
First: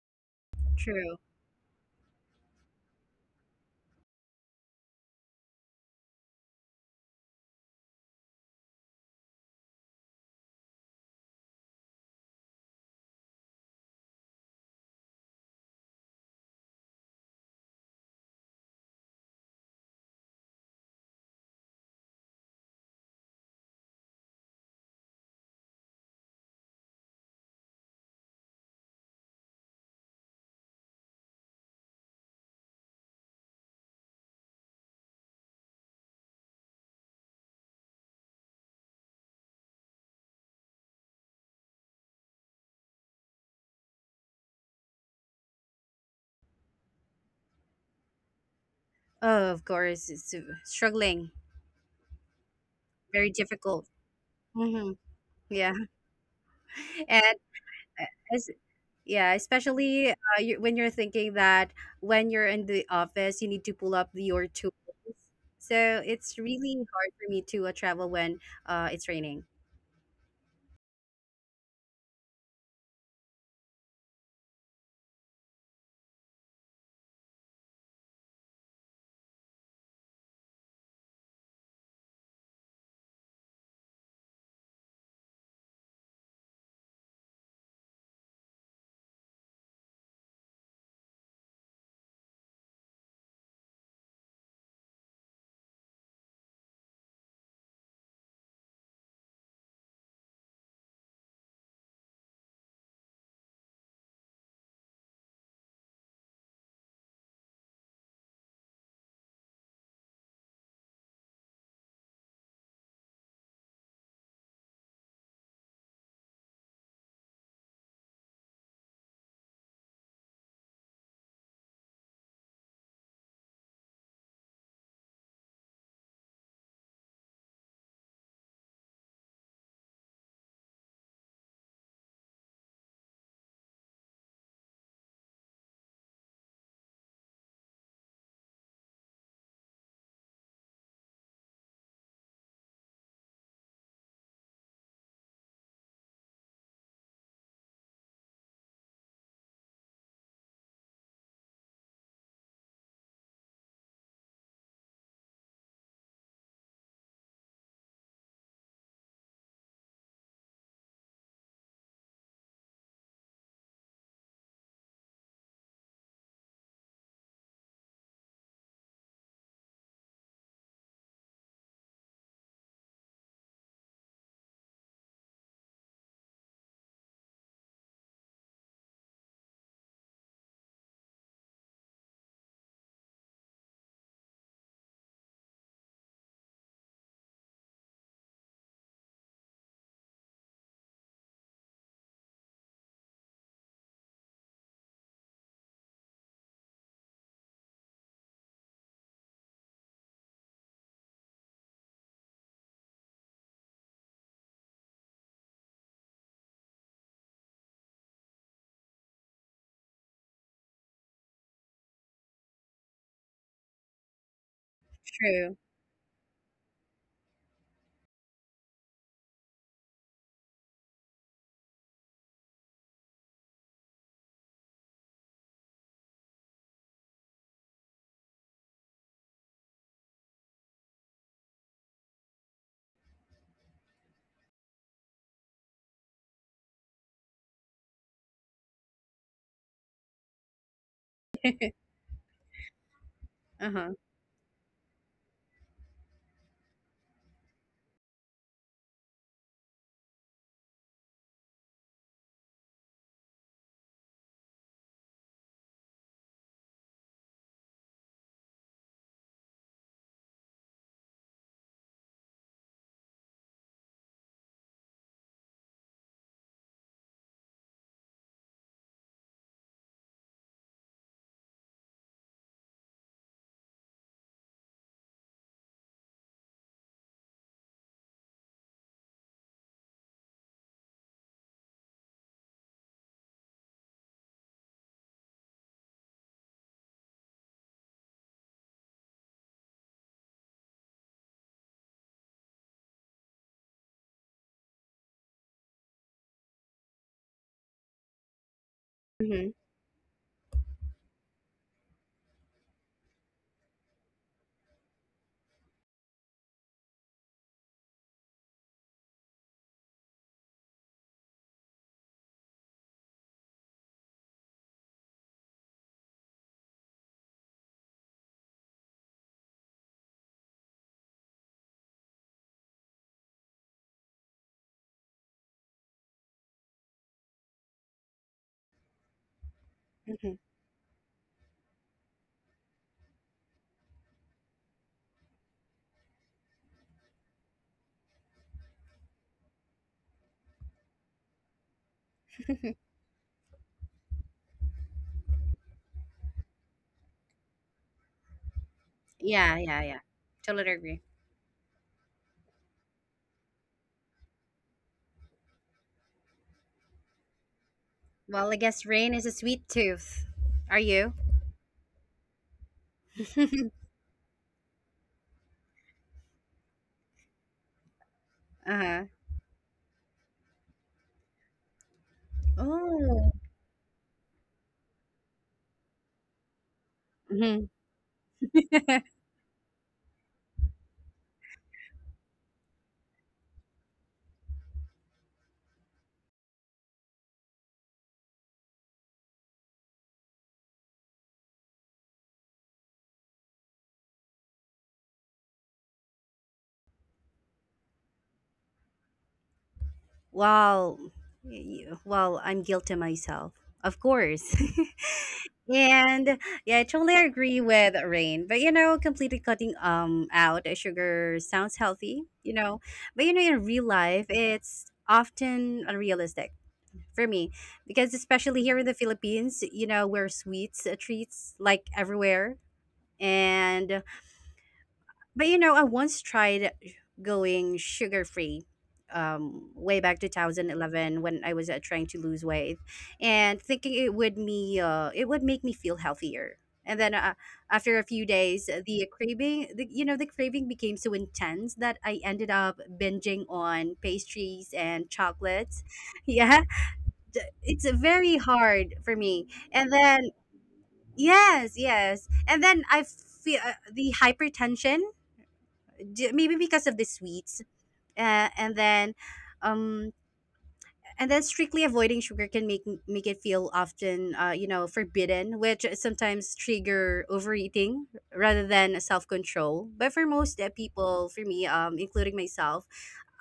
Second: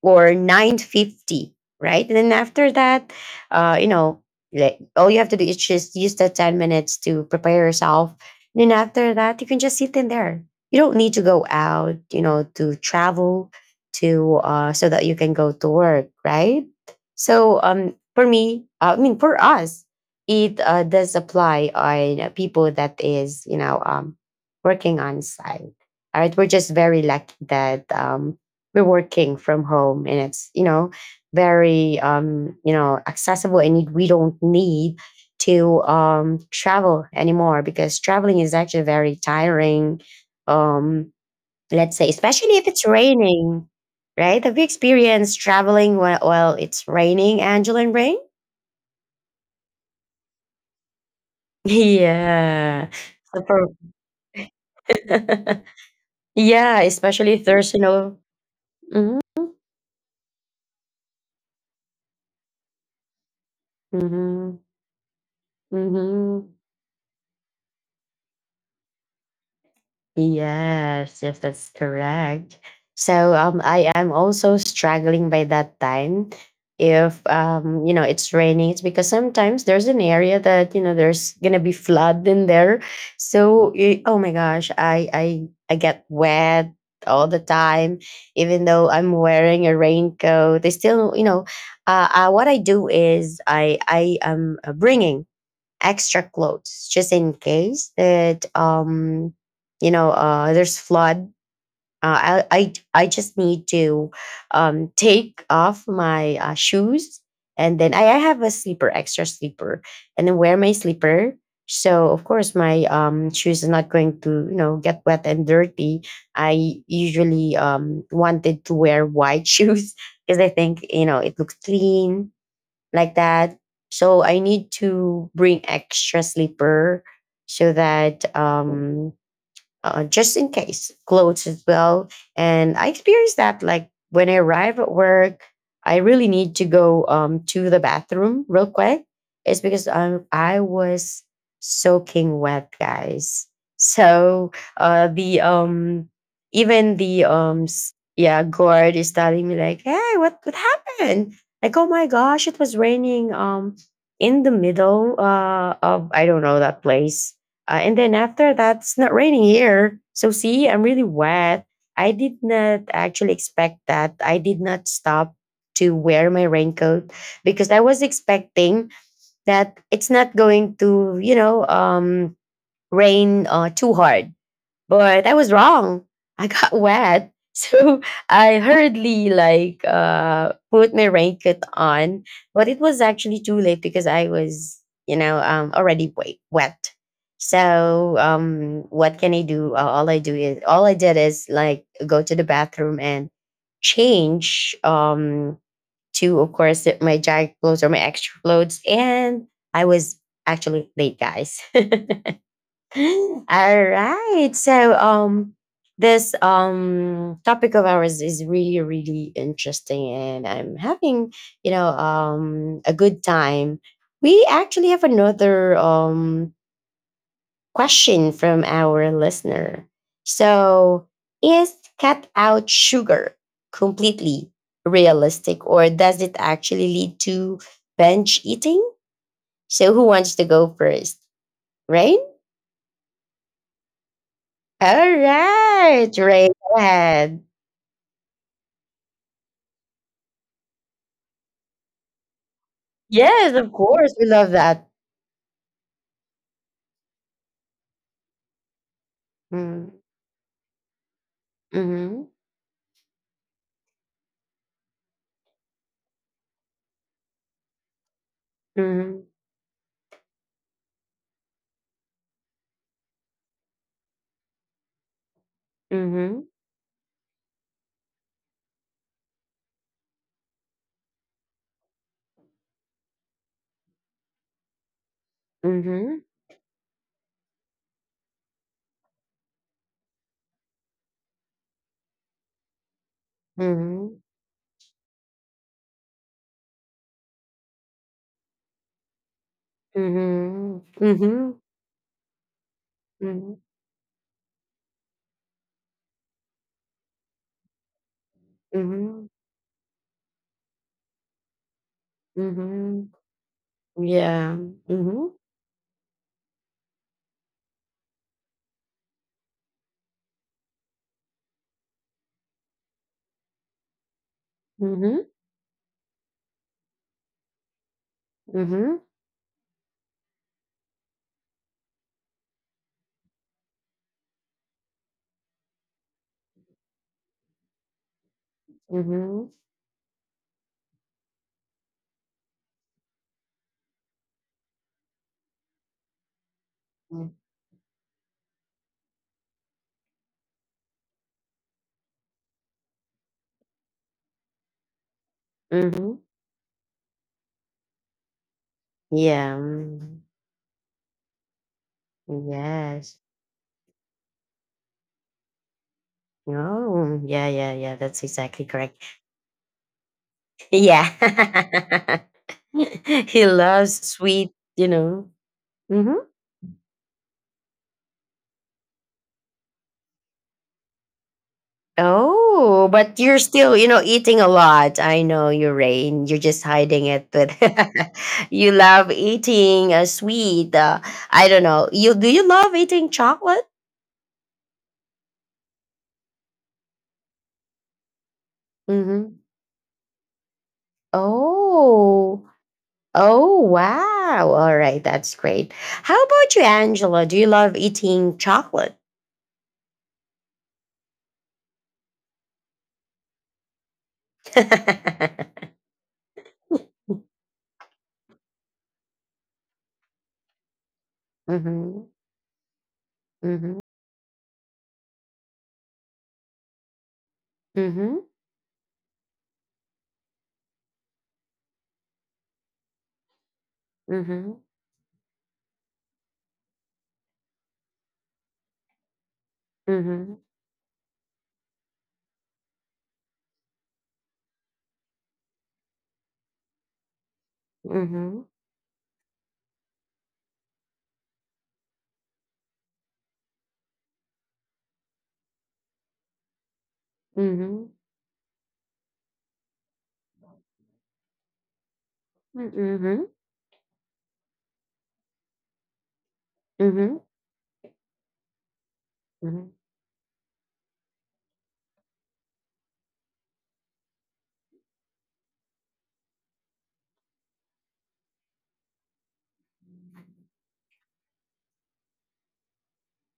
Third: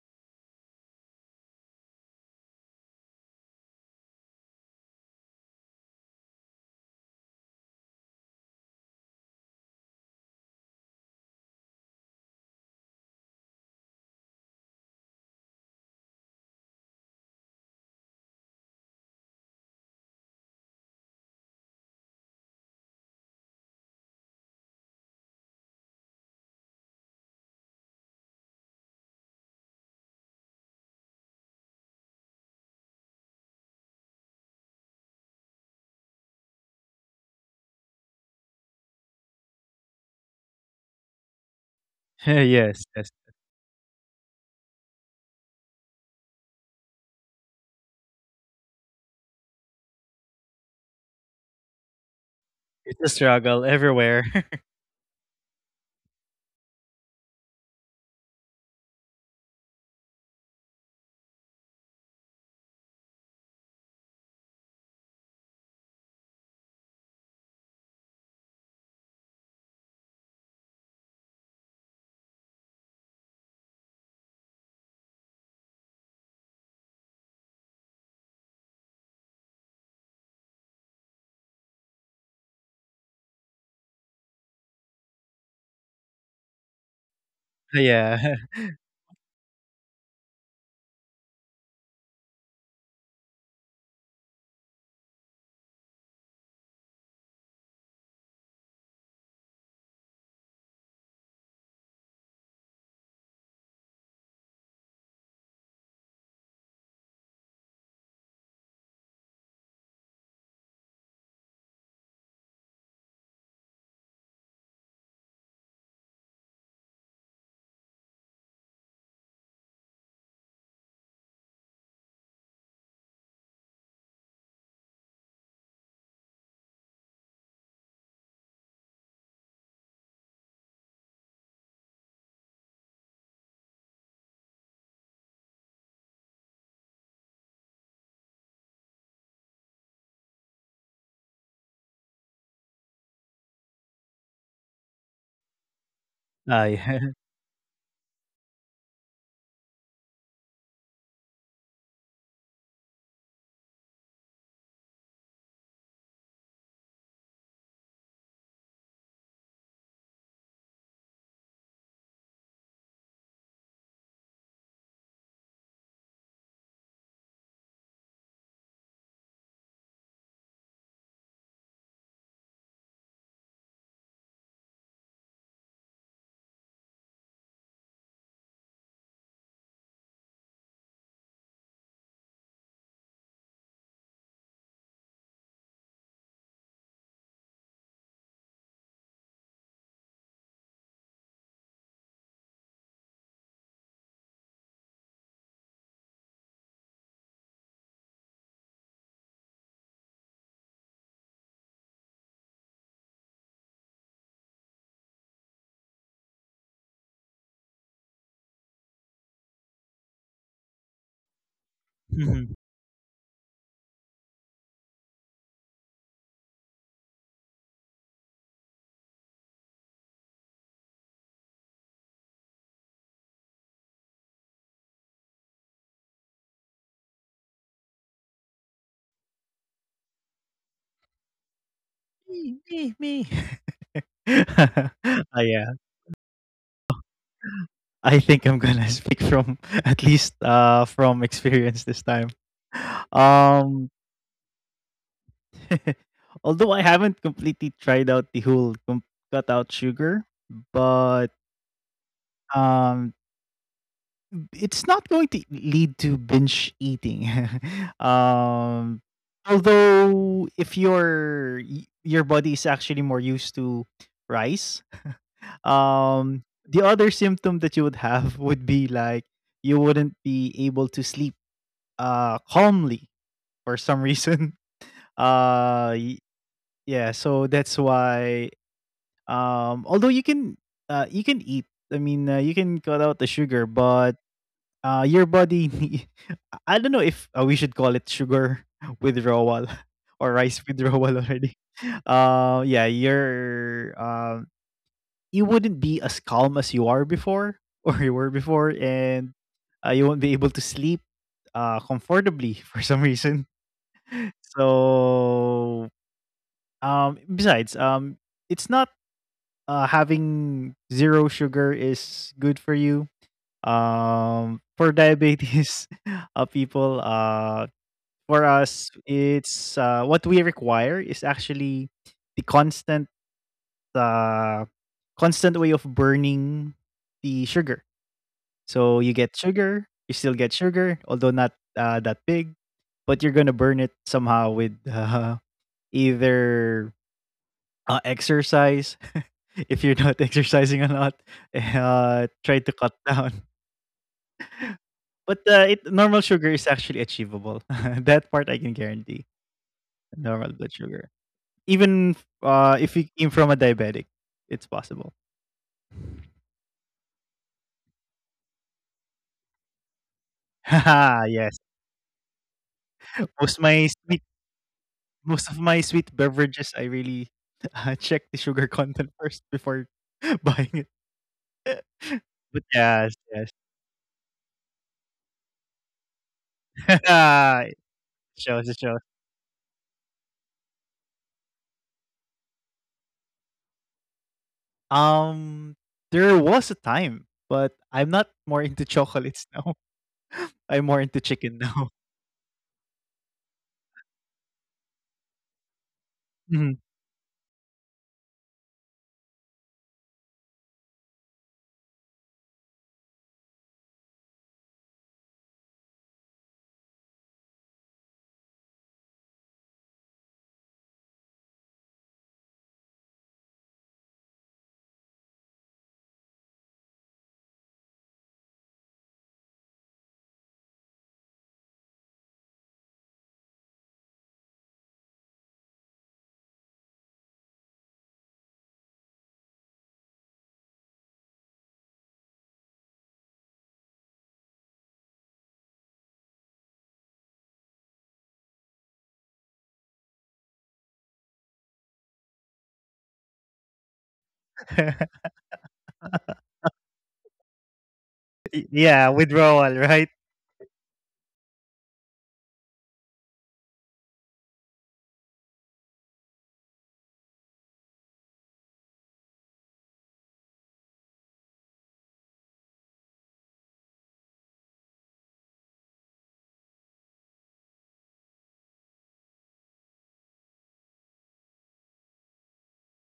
A: or
C: True.
A: nine fifty, right? And then after that, uh you know like all you have to do is just use the ten minutes to prepare yourself, and then after that you can just sit in there. You don't need to go out, you know, to travel to uh so that you can go to work, right? So um for me, uh, I mean, for us, it uh, does apply on uh, people that is, you know, um working on site. All right, we're just very lucky that um we're working from home, and it's, you know, very um you know accessible, and we don't need to um travel anymore, because traveling is actually very tiring. um let's say, especially if
B: Yes,
A: it's
B: yes.
A: raining, right? Have you experienced traveling while, while it's raining, Angela and Rain?
C: Oh, of course, it's uh, struggling,
A: *laughs* Yeah.
B: It's a
C: very
A: So
B: struggle
A: for-
C: difficult.
B: everywhere. *laughs*
C: Hmm.
A: *laughs*
C: Yeah,
A: yeah,
C: *laughs* and
A: especially if there's, you
C: uh,
A: know.
C: as,
A: Hmm.
C: yeah, especially, uh, you, when you're thinking that when you're in the office, you need to pull up your
A: Hmm.
C: tools. So it's
A: Hmm.
C: really hard for me to uh, travel when uh, it's raining.
A: Yes, yes, that's correct. So um, I am also struggling by that time. If, um, you know, it's raining, it's because sometimes there's an area that, you know, there's gonna be flood in there. So it, oh my gosh, I I I get wet all the time.
B: Yeah.
A: Even
B: *laughs*
A: though I'm wearing a raincoat, they still, you know, uh, uh, what I do is I I am uh, bringing extra clothes just in case that um you know uh there's flood. Uh, I, I i just need to um take off my uh, shoes, and then I, I have a sleeper, extra sleeper, and then wear my sleeper, so of course my um shoes are not going to, you know, get wet and dirty. I usually um wanted to wear white *laughs* shoes because I think, you know, it looks clean like that. So I need to bring extra sleeper so that Mm. um, uh, just in case clothes as well. And I experienced that, like when I arrive at work, I really need to go um, to the bathroom real quick. It's because, um, I was soaking wet, guys. So uh, the um
B: Ah,
A: even
B: yeah.
A: the
B: *laughs*
A: um s- yeah, guard is telling me like, hey, what what happened, like, oh my gosh, it was raining um in the middle uh of I don't know that place. Uh, and then after that, it's not raining here. So see, I'm really wet. I did not actually expect that. I did not stop to wear my raincoat because I was expecting that it's not going to, you know, um, rain uh, too hard, but I was wrong. I got *laughs* wet. So I hurriedly like uh put my raincoat on, but it was actually too late because I was, you know, um already wet. wet. So um what can I do? Uh, all I do is all I did is, like, go to the bathroom and change um to, of course, my jacket clothes or my extra clothes, and I was actually late, guys. *laughs* *laughs* All right. So um this um topic of ours is really really interesting, and I'm having, you know, um
B: Mhm.
A: a good time. We actually have
C: True.
A: another um question from our listener. So, is cut out sugar completely realistic, or does it actually lead to binge eating? So, who wants to go first, right?
B: "Me, me, me."
A: All
B: *laughs* Ah,
A: right,
B: yeah.
A: Ray, ahead.
B: I think I'm gonna speak from *laughs* at least uh from experience this time.
A: Yes,
C: Uh
A: of
C: huh.
A: course, we
B: Um,
A: love that.
B: *laughs* although I haven't completely tried out the whole com- cut
A: Mm,
B: out sugar, but
A: Mm-hmm.
B: um, it's not going to lead to binge eating. *laughs*
A: Mm-hmm.
B: um, although if your y- your body is actually more used to rice, um, the other symptom that you would have would be like you wouldn't be able to sleep uh calmly for some reason. *laughs*
A: Mm-hmm.
B: Uh y- yeah, so that's why um although you can uh you can eat. I mean, uh, you can cut out the sugar,
A: Mm-hmm.
B: but uh your body nee- *laughs* I don't know if uh, we should call it sugar *laughs* withdrawal *laughs* or
A: Mm-hmm.
B: rice withdrawal
A: Mm-hmm.
B: already. *laughs* Uh yeah,
A: Mm-hmm. Mm-hmm.
B: you're um you wouldn't be as calm as you are before *laughs* or you were before
A: Mm-hmm.
C: Hmm.
B: and uh, you won't be able to sleep uh, comfortably *laughs*
A: Mm-hmm.
B: for some reason.
A: Yeah. Mm-hmm.
B: So, um, besides, um, it's not uh, having zero sugar is good for you. Um, for
A: Mm-hmm.
B: diabetes *laughs* uh, people, uh, for
A: Mm-hmm.
B: us, it's uh, what we require is actually the constant, uh, constant way of burning the sugar. So
A: Mm-hmm.
B: you get
C: Hmm.
B: sugar, you still get sugar, although not uh, that big, but you're gonna burn it somehow with uh, *laughs* either Uh, exercise. *laughs* If you're not *laughs* exercising a lot, uh,
C: *laughs*
B: try to cut down. But uh,
A: Mm-hmm.
B: it, normal sugar is actually achievable. *laughs* That part I can
C: Yeah,
A: Yeah.
B: guarantee.
C: yeah, yeah.
A: mm,
C: Totally
B: Normal
C: agree.
B: blood sugar. Even uh,
A: Yes.
B: if you came from a diabetic, it's possible.
A: Oh, yeah, yeah, yeah. That's
C: Well, I
A: exactly
C: guess
A: correct.
C: Rain is a sweet tooth. Are you?
A: Yeah.
B: *laughs* Haha, yes.
A: *laughs* He
C: *laughs*
B: Most
A: loves
B: my
A: sweet,
B: sweet,
A: you know.
B: most of my
A: Mm-hmm.
B: sweet beverages, I really *laughs* uh, check
C: Uh
B: the
C: huh.
B: sugar content first before *laughs* buying it. *laughs*
A: Oh,
B: but
A: but
C: Oh.
A: you're
B: Yes,
A: still, you
B: yes.
A: know, eating a lot. I know you, Rain. You're just hiding it,
B: *laughs*
A: but
C: Hmm.
B: It
A: *laughs* you
C: *laughs*
A: love
B: shows, it shows.
A: eating a sweet. Uh, I don't know. You do you love eating chocolate?
B: Um, there was a time, but I'm not
A: Mm-hmm.
B: more into chocolates now. *laughs* I'm more into chicken
A: Oh,
B: now.
A: oh, wow. All right, that's great. How about you, Angela? Do you
B: Mhm.
A: love eating chocolate?
C: Well, y- well, I'm guilty myself, of course.
A: *laughs*
C: *laughs*
A: Mm-hmm.
C: And yeah, I totally agree with Rain. But you know, completely cutting um out sugar sounds healthy, you know. But you know, in
A: Mm-hmm.
C: real life, it's often unrealistic for me. Because
A: Mm-hmm.
C: especially here in the Philippines, you know, we're sweets, uh, treats like everywhere. And
A: Mm-hmm.
C: but you know, I once tried going sugar free um way back
A: Mm-hmm.
C: two thousand eleven when I was uh, trying to lose weight and thinking it would me uh it would make me feel healthier. And then uh, after a
A: Mm-hmm.
C: few days, uh, the craving the, you know, the craving became so intense that I ended up binging on pastries and
B: *laughs*
C: chocolates. *laughs* Yeah. d-
A: Mm-hmm.
C: It's uh, very
B: Y-
C: hard for
B: Yeah,
C: me.
B: withdrawal,
C: And
B: right?
C: then yes, yes. And then
A: Mm-hmm.
C: I feel uh, the hypertension, J- maybe because
A: Mm-hmm.
C: of the sweets, uh, and then um and then strictly avoiding sugar can make make it feel often uh, you know, forbidden, which sometimes trigger overeating rather than self-control. But for most uh, people, for me, um including myself,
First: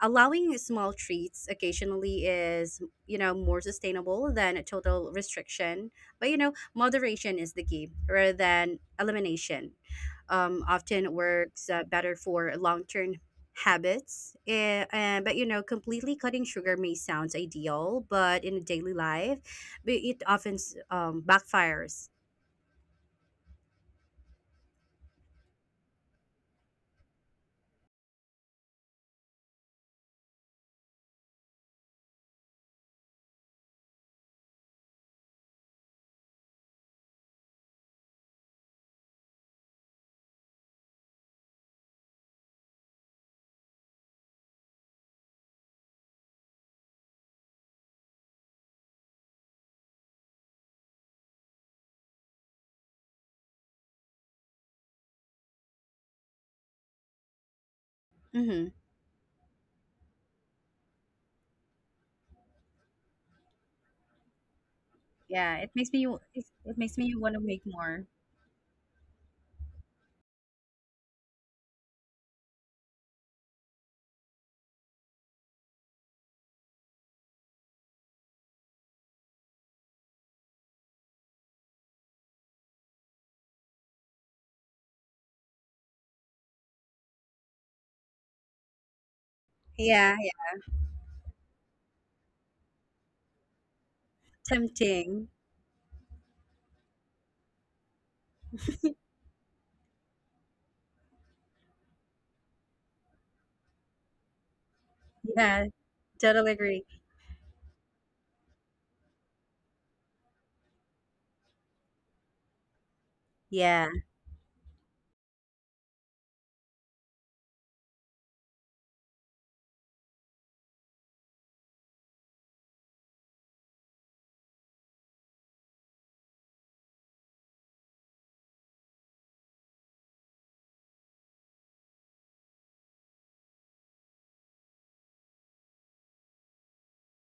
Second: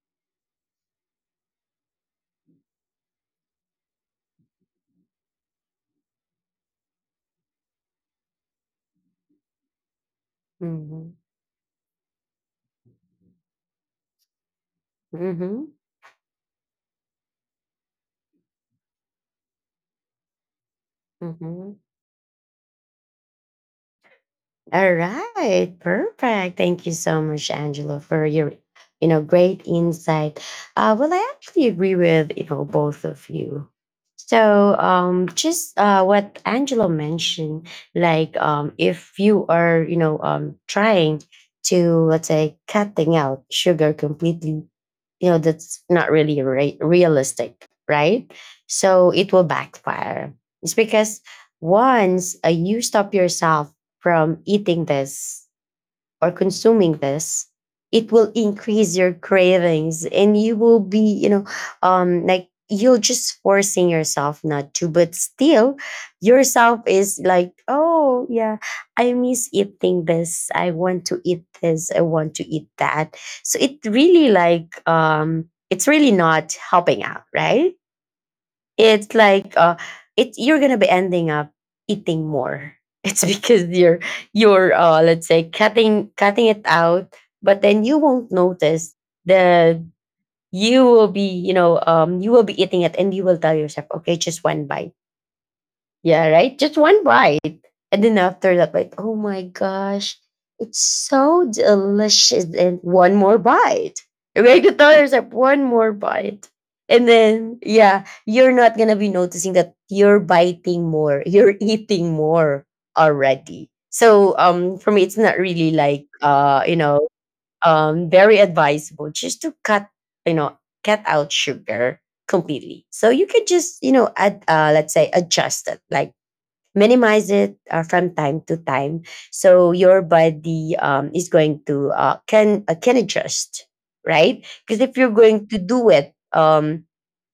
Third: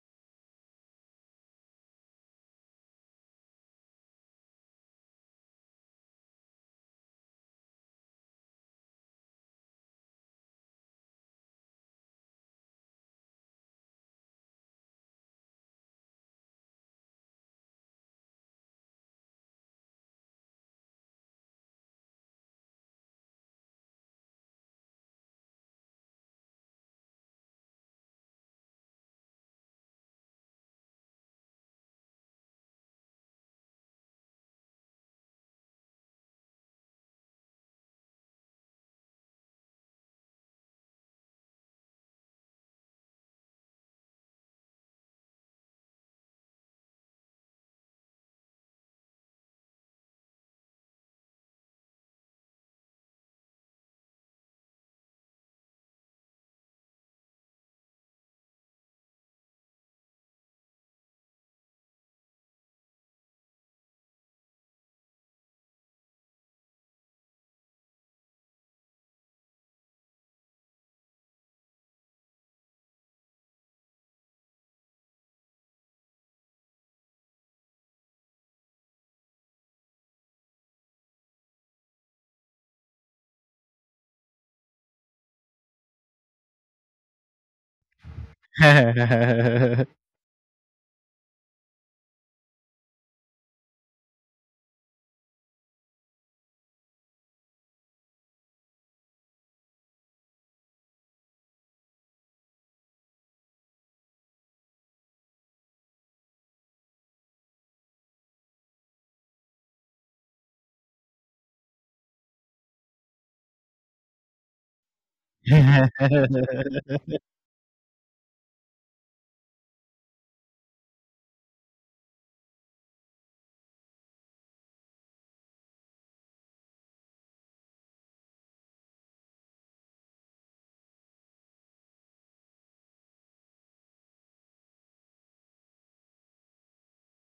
C: allowing small treats occasionally is, you know, more sustainable than a total restriction. But you know, moderation is the key rather than elimination, um,
A: Mm-hmm.
C: often works uh, better for long-term habits. Eh, uh, but you
A: Mm-hmm.
C: know, completely cutting sugar may sounds ideal, but in a daily life, but it often s- um,
A: Mm-hmm.
C: backfires.
A: All right. Perfect. Thank you so much, Angela, for your, you know, great insight. Uh, well, I actually agree with, you know, both of you. So um, just uh, what Angela mentioned, like um, if you are, you know, um, trying to, let's say, cutting out sugar completely, you know that's not really re- realistic, right? So it will backfire. It's because once uh, you stop yourself from eating this or consuming this, it will
C: Mm-hmm.
A: increase your cravings, and you will be, you know, um like you're just forcing yourself not to, but
C: Yeah, it
A: still
C: makes me it
A: yourself
C: it makes me
A: is
C: want to
A: like,
C: make more.
A: oh yeah, I miss eating this, I want to eat this, I want to eat that. So it really, like, um it's really not helping out, right? It's like uh it's you're gonna be ending up eating more *laughs* it's because you're you're uh let's say cutting cutting it out, but then you won't notice that
B: *laughs*
C: Yeah, yeah,
A: you will be, you know um you will be eating it, and you will tell yourself, okay, just one bite.
C: tempting.
A: Yeah, right? Just one bite. And then after that bite, oh my gosh, it's so delicious. And one more bite. Right? You tell yourself one
C: Yeah,
A: more bite.
C: totally agree.
A: And then, yeah, you're not going to be noticing that you're biting more, you're eating more already.
C: Yeah,
A: So, um, for me, it's not really
B: Yes,
A: like, uh, you know, um, very advisable just to cut, you know, cut out sugar completely. So you could just, you know, add, uh, let's say, adjust it like minimize it uh, from time to time, so your body um, is going to uh, can uh, can adjust, right? Because if you're going to do it um,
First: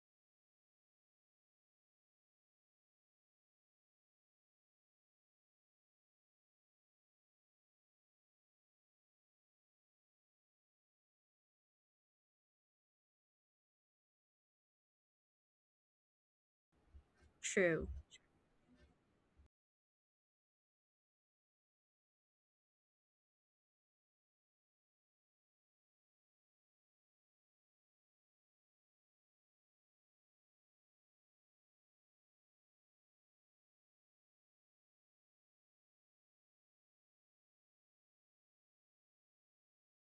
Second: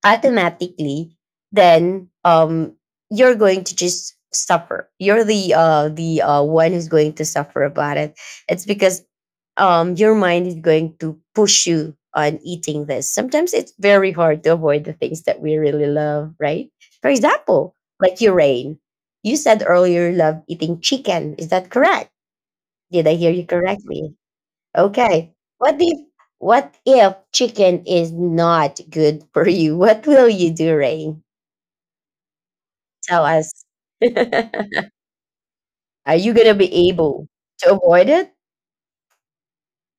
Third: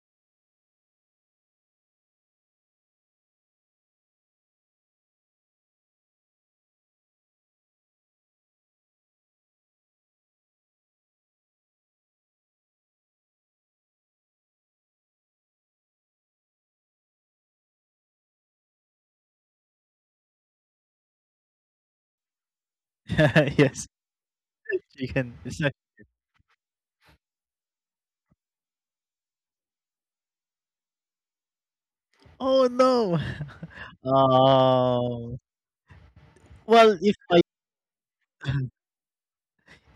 A: automatically, then um, you're going to just suffer. You're the uh, the uh, one who's going to suffer about it. It's because, um, your mind is going to push you on eating this. Sometimes it's very hard to avoid the things that we really love, right? For example,
C: true,
A: like your Rain. You said earlier you love eating chicken. Is that correct? Did I hear you correctly?
B: *laughs* chicken.
A: Okay.
B: It's like,
A: What if what if chicken is not good for you? *laughs* What will you do, Rain?
B: oh no.
A: Tell us.
B: *laughs*
A: *laughs*
B: Um,
A: Are you gonna be
B: well, if
A: able
B: I
A: to avoid it?
B: *clears throat* *laughs*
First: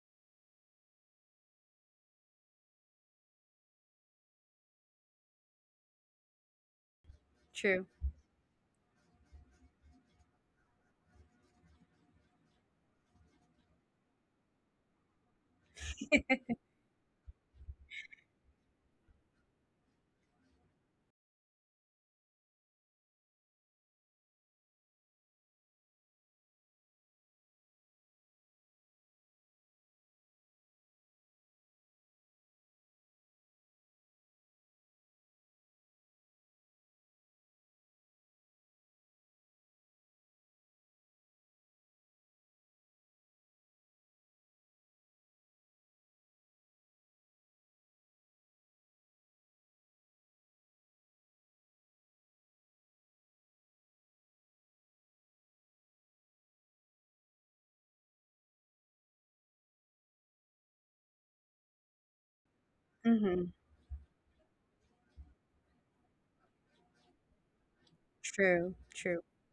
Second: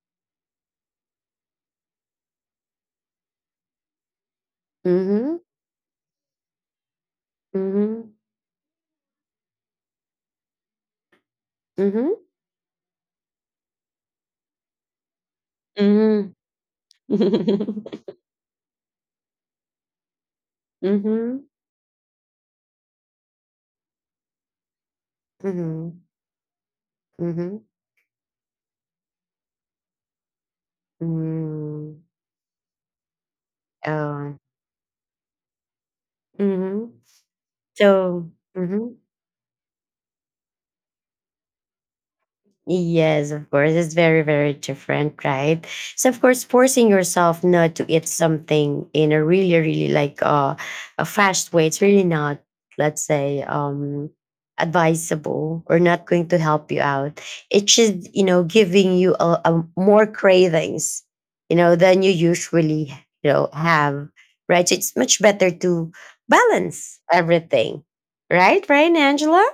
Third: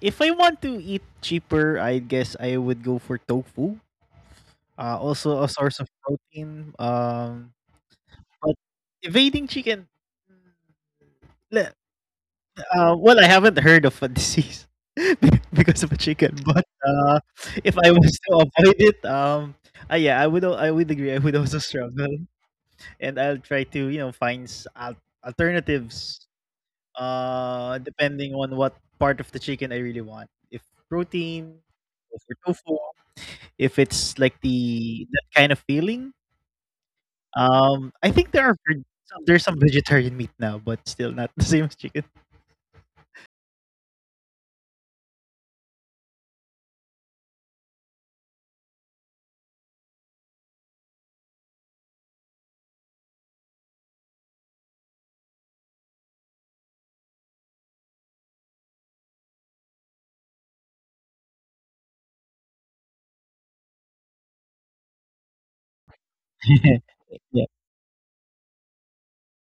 B: if I want to eat cheaper, I guess I would go for tofu. Uh,
A: Mm-hmm.
B: also a source of protein. Um,
C: true.
A: Mm-hmm.
B: but evading chicken.
A: Mm-hmm.
B: Uh, well, I haven't heard of a disease *laughs* be- because of a
A: Mm-hmm.
B: chicken, but uh, if I
A: *laughs*
B: was to avoid it, um, uh, yeah, I would. al- I would agree. I would
A: Mhm.
B: also struggle, and I'll try to you know find s- al-
A: Mhm.
B: alternatives,
A: Mhm.
B: uh, depending on what part of the chicken I really want. If protein,
A: Mm.
B: if for tofu, if it's
A: Oh.
B: like the that kind of feeling.
A: Mhm.
B: Um, I
A: So
B: think there are veg-
A: mhm.
B: some, there's some vegetarian meat now, but still not *laughs* the same as chicken.
A: Yes, of course. It's very, very different, right? So of course, forcing yourself not to eat something in a really, really like uh, a fast way, it's really not, let's say, um advisable or not going to help you out. It should, you know, giving you a, a more cravings, you know, than you usually, you know,
C: Mm-hmm.
A: have. Right. So it's much better to
B: *laughs*
A: balance
B: Yeah.
A: everything. Right,
C: True,
A: right,
C: true.
A: Angela?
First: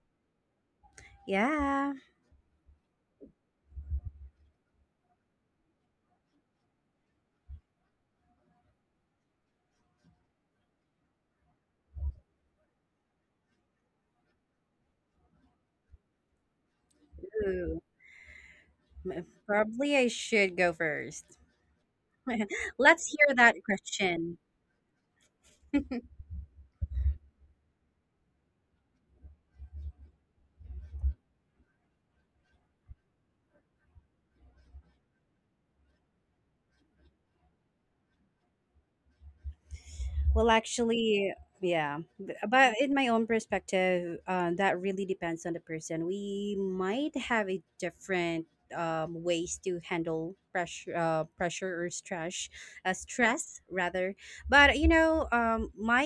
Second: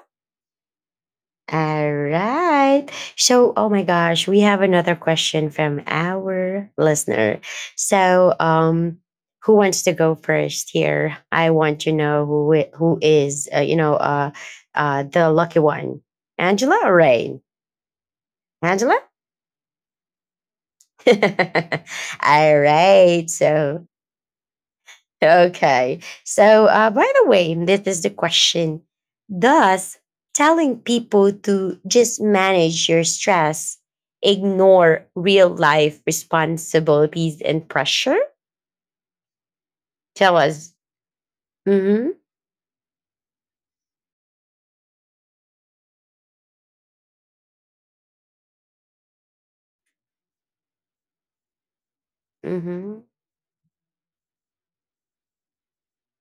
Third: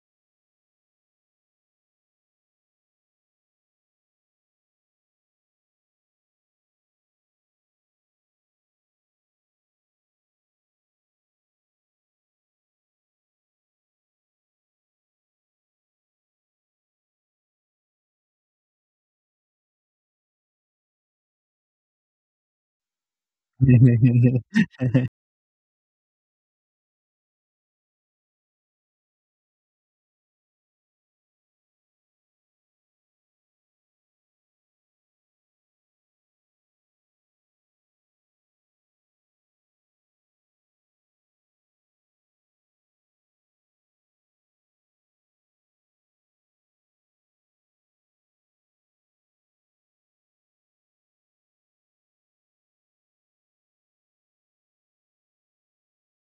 C: Yeah.
A: All right. So, oh my gosh, we have another question from our listener. So, um, who wants to go first here? I want to know who i- who is, uh, you know, uh, uh, the lucky one, Angela or Rain?
C: Ooh,
A: Angela.
C: m- probably I should go first.
A: *laughs* All
C: *laughs* Let's
A: right.
C: hear that
A: So,
C: question.
B: *laughs*
A: okay. So, uh, by the way, this is the question. Does telling people to just manage your stress ignore real life responsibilities and pressure? Tell
C: Well,
A: us.
C: actually, yeah.
A: Mm hmm.
C: B- But in my own perspective, uh, that really depends on the person. We might have a different um, ways to handle pressure, uh, pressure or stress,
A: Mm
C: uh,
A: hmm.
C: stress rather. But you know, um, my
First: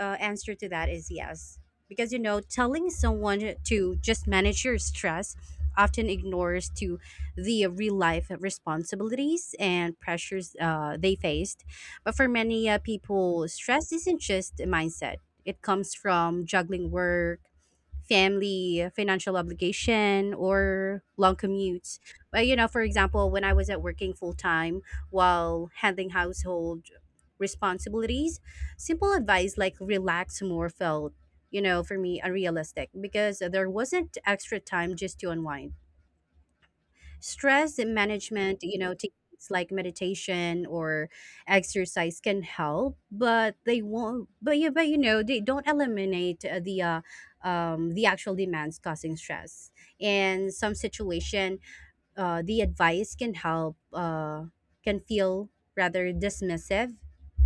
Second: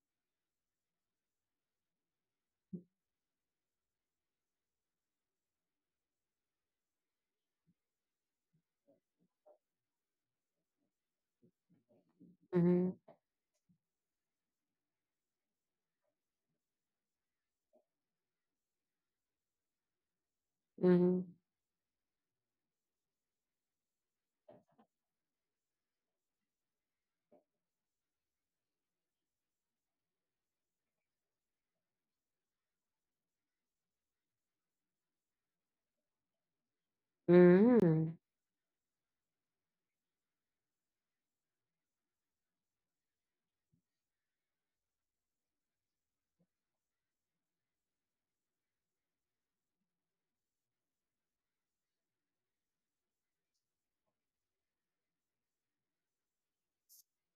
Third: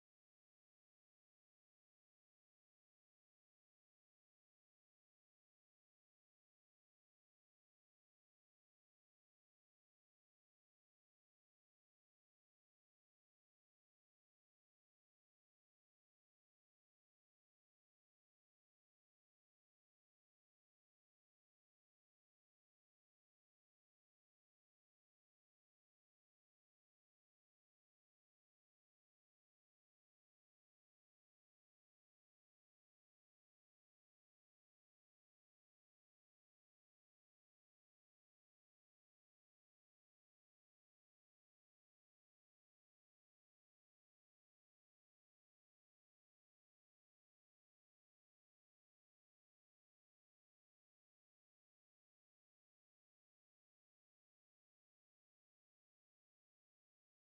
C: uh, answer to that is yes, because you know, telling someone to just manage your stress often ignores to the real life responsibilities and pressures uh, they faced. But for many uh, people, stress isn't just a mindset, it comes from juggling work, family, financial obligation,
A: Mm
C: or
A: hmm.
C: long commutes. But, you know, for example, when I was at working full time while handling household responsibilities, simple advice like relax more felt, you know, for me unrealistic because there wasn't extra time just to unwind. Stress
A: Mm hmm.
C: management, you know, techniques like meditation or exercise can help, but they won't. But yeah, but you know, they don't eliminate uh, the uh, um, the actual demands causing stress. In some situation, uh, the advice can help uh, can feel rather dismissive,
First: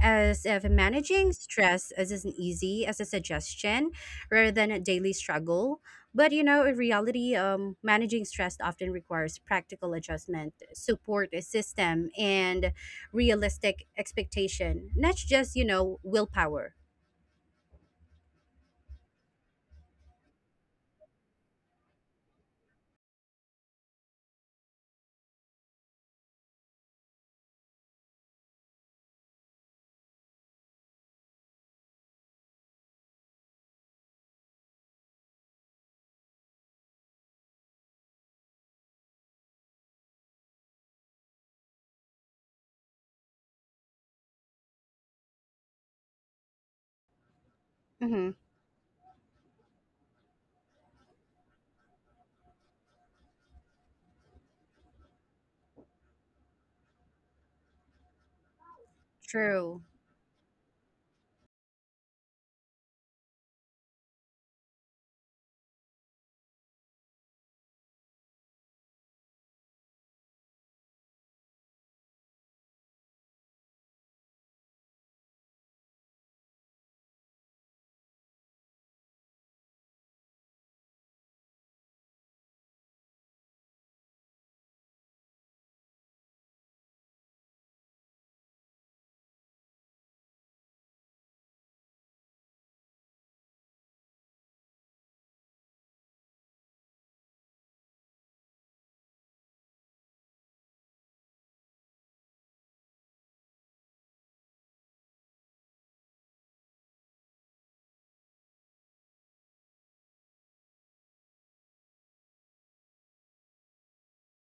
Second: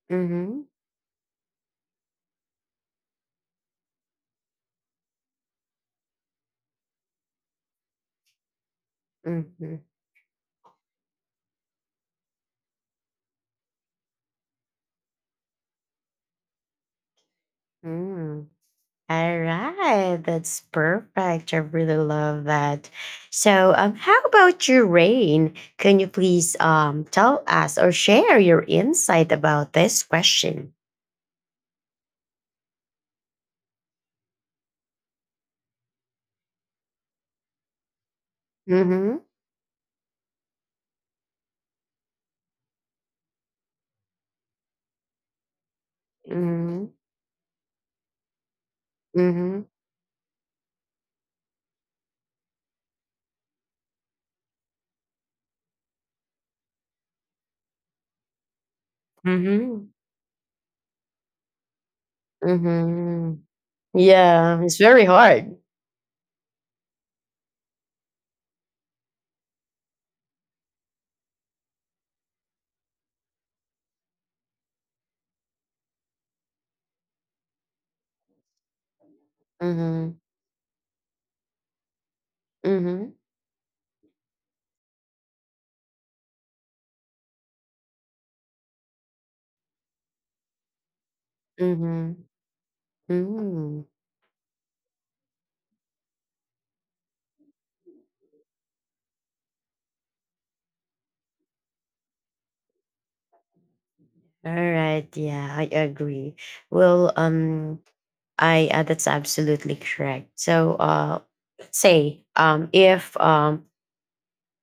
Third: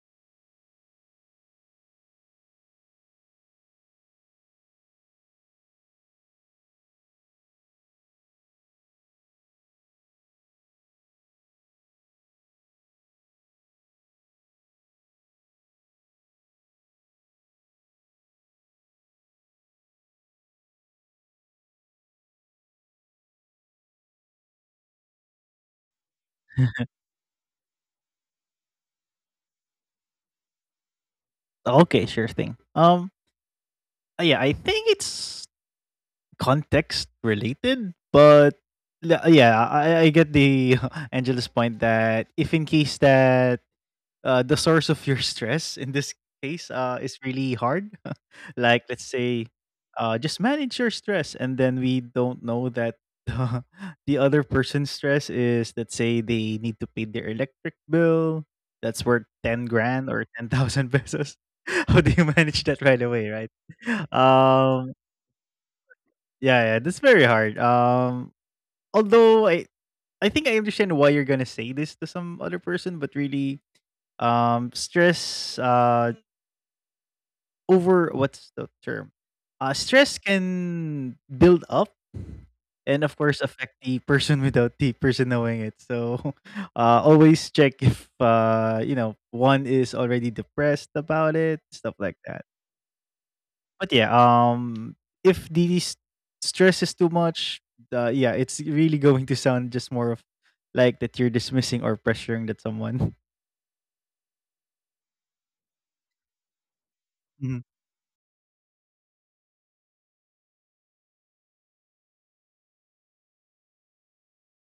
C: as if
A: Mm
C: managing stress is as easy as a suggestion rather than a daily struggle. But you know, in reality, um, managing stress often requires
A: hmm.
C: practical adjustment, support system, and realistic expectation, not just, you know, willpower.
A: Mm hmm. All right, that's perfect. I really love that. So, um, how about you, Rain? Can you please um tell us or share your insight about this question?
B: Okay, sure thing. Um, uh, yeah, I think it's context related, but l-
A: Mm-hmm.
B: yeah, I, I get the *laughs* Angela's point that if in case that uh, the source of your *laughs* stress in this case
A: Mm-hmm.
B: uh, is really hard.
C: Hmm.
B: *laughs* Like let's say,
A: Mm-hmm.
B: uh, just manage your stress, and then we don't know that *laughs* the other person's stress is let's say they need to pay their electric bill that's worth ten
C: True,
A: Mm-hmm.
B: grand or ten thousand pesos. *laughs* How do you manage that right away,
A: Mm-hmm.
B: right? *laughs*
A: Yeah, it's
B: Um,
A: very hard.
B: yeah, yeah, that's very hard. Um, although I I think I understand why you're gonna say this to some other person, but really, um stress uh over what's the term? Uh,
A: Mm-hmm.
B: stress can build up and
A: Mm-hmm.
B: of course affect the person *laughs* without the person knowing it. So *laughs* uh, always check if uh, you know one is already depressed about it, stuff
A: Mm-hmm.
B: like that.
A: Mm-hmm.
B: But yeah, um, if the s- stress is too much, uh, yeah, it's really going to sound just more of like that you're dismissing or pressuring that someone. *laughs*
A: All right. Yeah, I agree. Well,
B: Mhm.
A: um, I uh, that's absolutely correct. So uh, let's say um, if um,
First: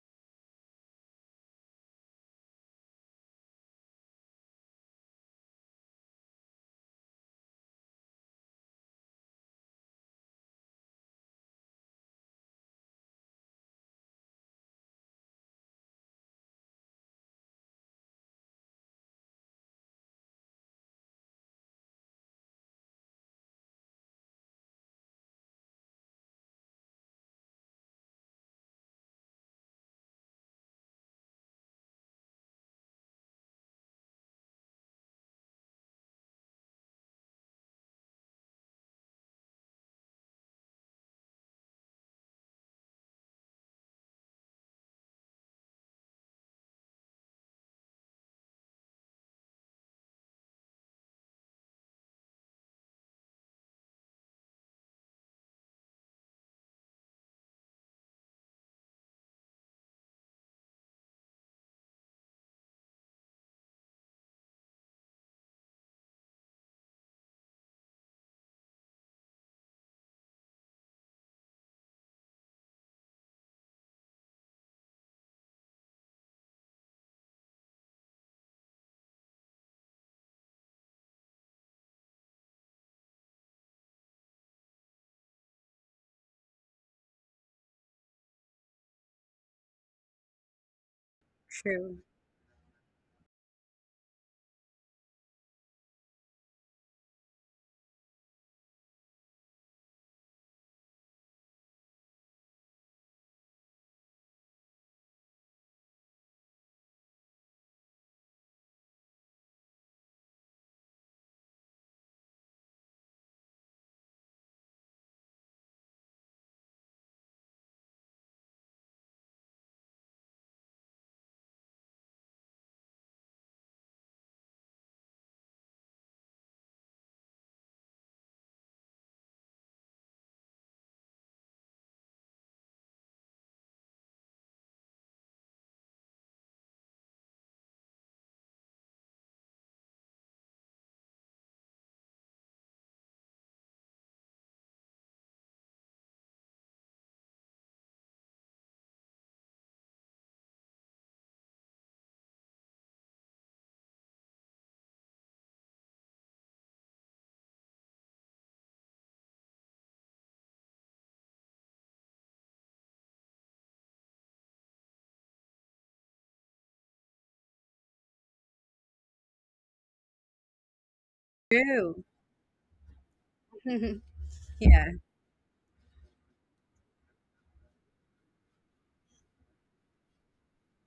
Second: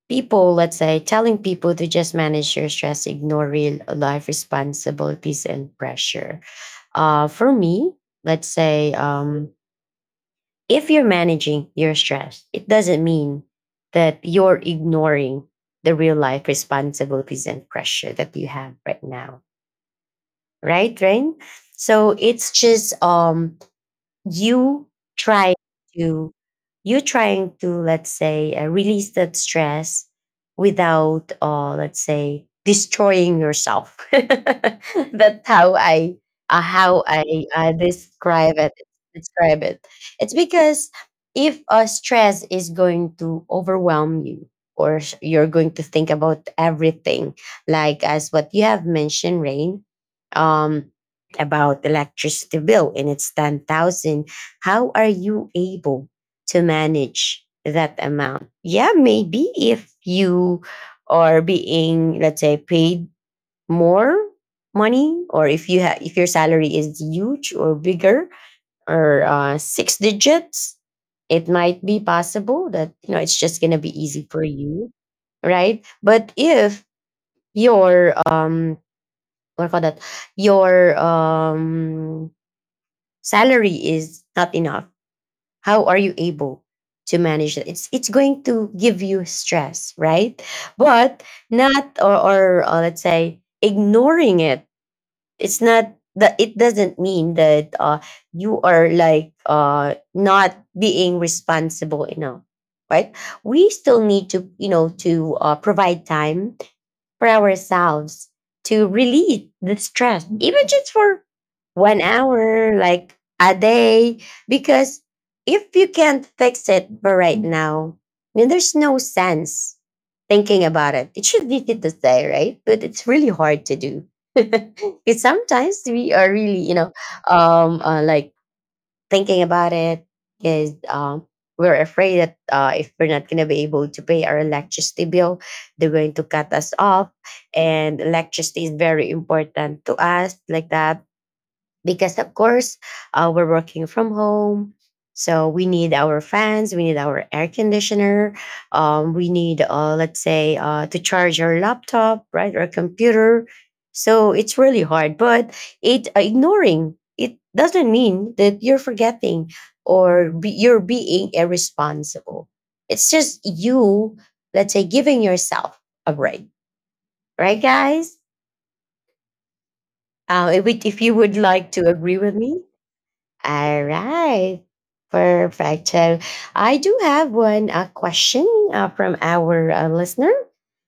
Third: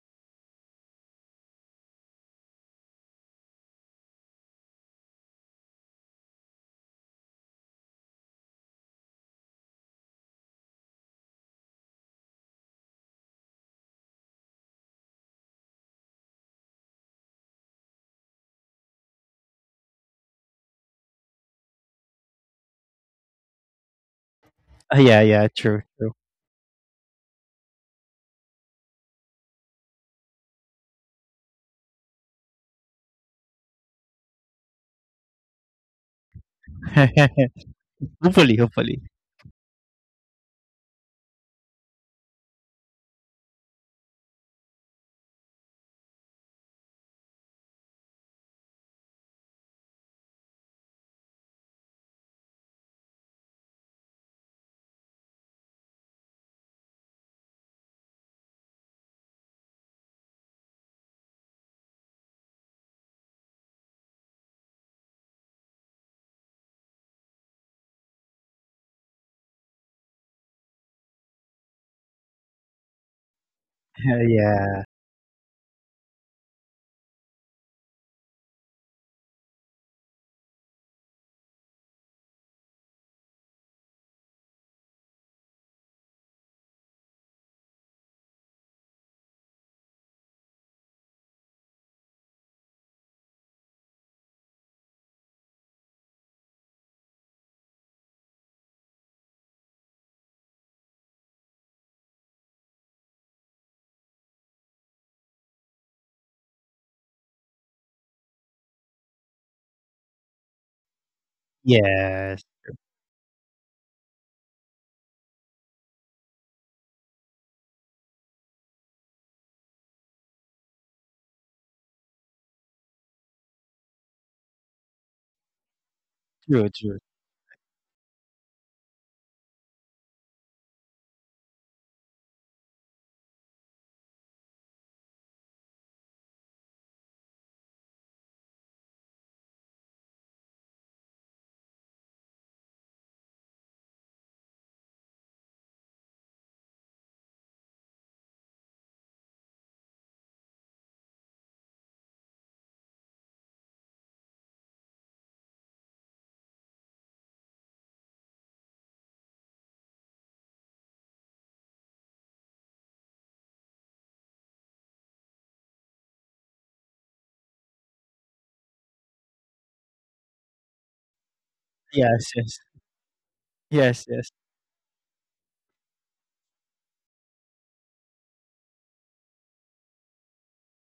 A: people, let's say, telling people to just manage your stress, ignore real life responsibilities and pressure. Uh, for me, let's say um, if you're managing your stress, it doesn't mean that you're ignoring the real life responsibilities and pressure that you have right now, right, Rain? So it's just um you
B: Uh, yeah, yeah,
A: try
B: true, true.
A: to you trying to let's say uh, release that stress without uh, let's say destroying yourself *laughs* that's how i uh, how I uh,
B: *laughs* Hopefully,
A: describe it
B: hopefully.
A: describe it. It's because if uh, stress is going to overwhelm you or s- you're going to think about everything like as what you have mentioned, Rain, um about electricity bill, and it's ten thousand. How are you able to manage that amount? Yeah, maybe if you are being, let's say, paid more money, or if you have, if your salary is huge or bigger, or uh, six digits, it might be possible that, you know, it's just gonna be easy
B: *laughs*
A: for
B: Yeah.
A: you, right? But if your um what do you call that, your um salary is not enough, how are you able to manage it? it's it's going to give you stress, right? But not,
C: true,
A: or, or uh, let's say ignoring it, it's not that, it doesn't mean that uh, you are like uh, not being responsible enough, right? We still need to, you know, to uh, provide time for ourselves to relieve the stress, even just for one
B: Yes.
A: hour, like a day. Because if you can't fix it for right now, then there's no sense thinking about it. It should be easy to say, right? But it's really hard to do. *laughs* Because sometimes we are really,
B: True,
A: you know,
B: true.
A: um, uh, like thinking about it is, um, we're afraid that uh, if we're not going to be able to pay our electricity bill, they're going to cut us off. And electricity is very important to us, like that, because of course uh, we're working from home, so we need our fans, we need our air conditioner, um, we need uh, let's say uh, to charge our laptop, right, or computer. So it's really hard, but it, uh, ignoring it doesn't mean that you're forgetting or be, you're being irresponsible. It's just you, let's say, giving yourself a break, right, guys? Uh, if, we- if you would like to
C: true.
A: agree
B: Yes,
A: with me.
B: yes.
A: All
B: Yes, yes.
C: *laughs*
A: right.
C: Yeah.
A: Perfect. So I do have one uh, question uh, from our uh, listener.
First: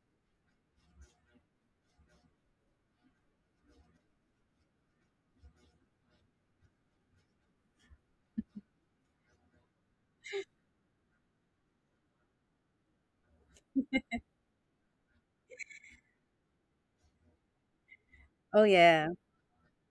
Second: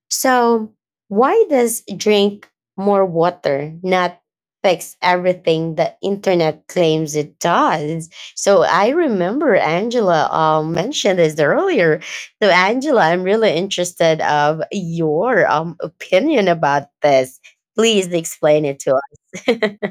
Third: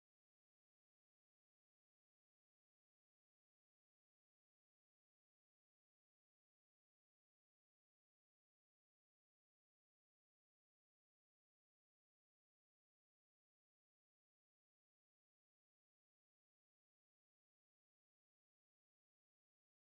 A: So, why does drink more water not fix everything the internet claims it does? So, I remember Angela um, mentioned this earlier. So, Angela, I'm really interested of your um, opinion about this. Please
C: Oh,
A: explain it to
C: yeah.
A: us. *laughs*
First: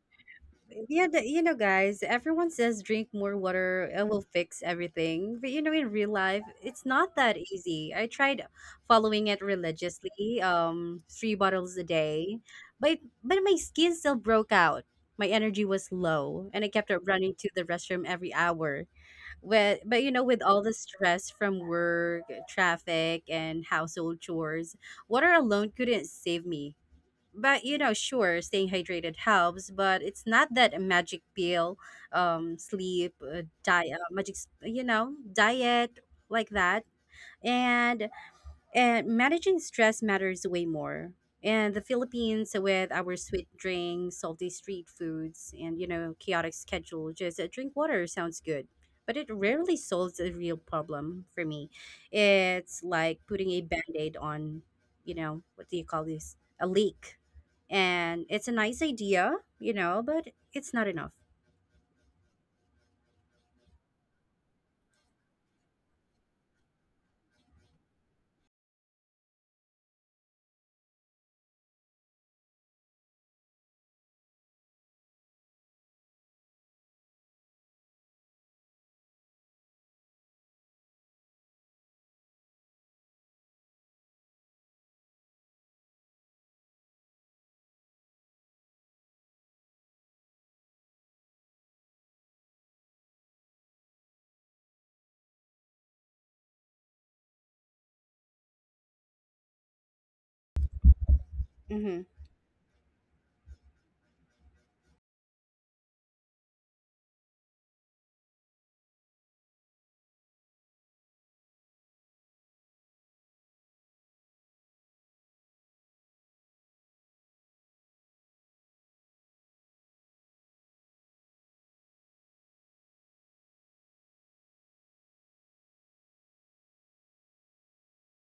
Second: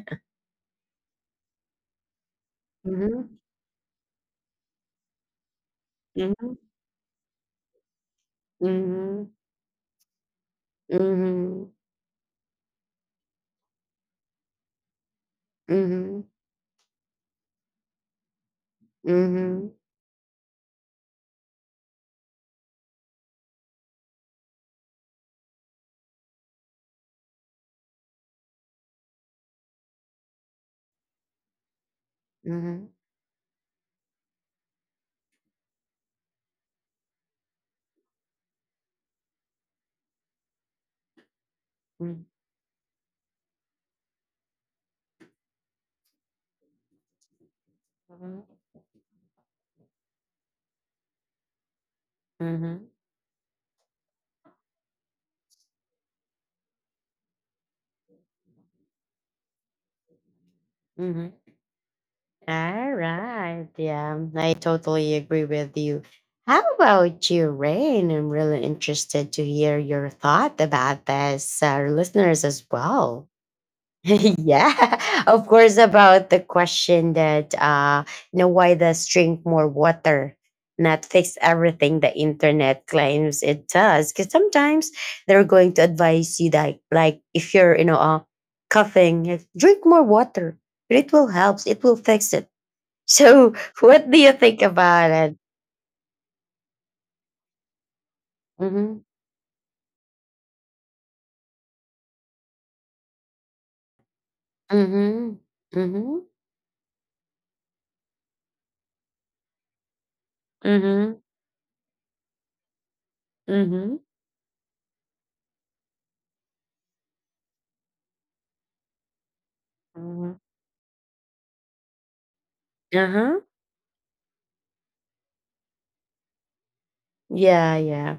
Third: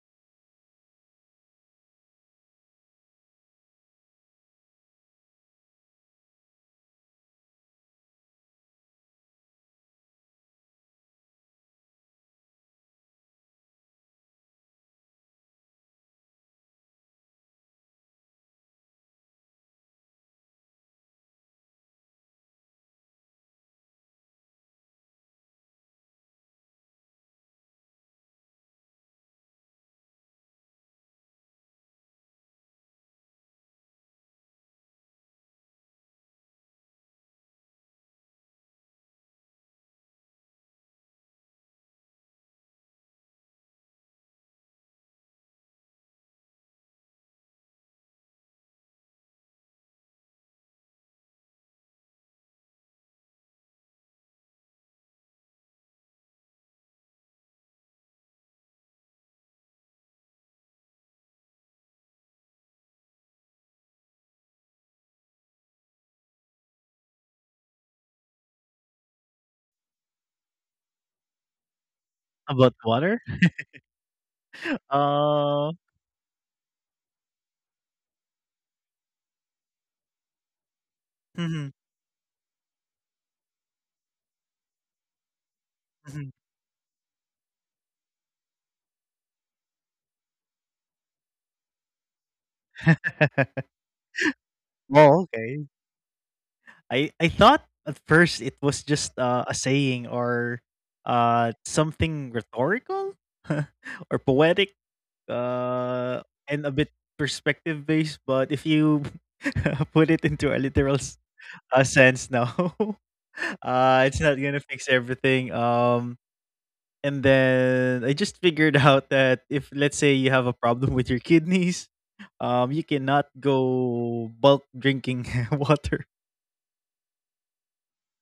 C: Yeah, the, you know, guys, everyone says drink more
A: Mhm.
C: water, it will fix everything. But you know, in real life,
A: Mhm.
C: it's not that easy. I tried following
A: Mhm.
C: it religiously, um, three
A: Mhm,
C: bottles a day, but but my skin still broke out. My energy was
A: mhm,
C: low, and I kept up running to the restroom every hour.
A: mhm,
C: But but you know, with all the stress from work, traffic, and household chores, water alone couldn't save me. But you know, sure, staying hydrated helps, but it's not that a magic pill. Um
A: mhm,
C: sleep, uh, diet, uh, magic s- you know, diet like that. And and managing stress matters way more. And the
A: mhm,
C: Philippines, with our sweet drinks, salty street foods, and you know, chaotic schedule, just uh, drink water sounds
A: mhm,
C: good, but it rarely solves the real problem for me. It's
A: mhm,
C: like putting a band aid on, you know, what do you call this? A leak. And it's a nice idea, you know, but it's not enough.
A: mhm. All right. Yeah, I totally agree with you. How about you, Rain? I'm really interested to hear your thought about this, our listeners as
B: About water?
A: well. *laughs* Yeah, *laughs* of
B: Uh,
A: course, about the question that, uh, you know, why does drink more water not fix
B: mhm,
A: everything the internet claims it does? Because sometimes they're going to
B: mhm.
A: advise you that, like, if you're, you know, uh, coughing, like, drink more water. It will help. It will fix it. So,
B: *laughs*
A: *laughs* what do you think about
B: Oh,
A: it?
B: okay. I I thought at first it was
A: Mm-hmm.
B: just uh, a saying or uh
C: Mm-hmm.
B: something rhetorical *laughs* or poetic
A: Mm-hmm. Mm-hmm.
B: uh and a bit perspective based, but if you *laughs* put it into a literal s-
A: Mm-hmm.
B: uh, sense now, *laughs*
A: Mm-hmm.
B: uh it's not going to fix everything. Um, and then I just figured *laughs* out that if let's say you
A: Mm-hmm.
B: have a problem with your kidneys, um, you cannot
A: Uh-huh.
B: go bulk drinking *laughs* water.
A: Yeah, yeah.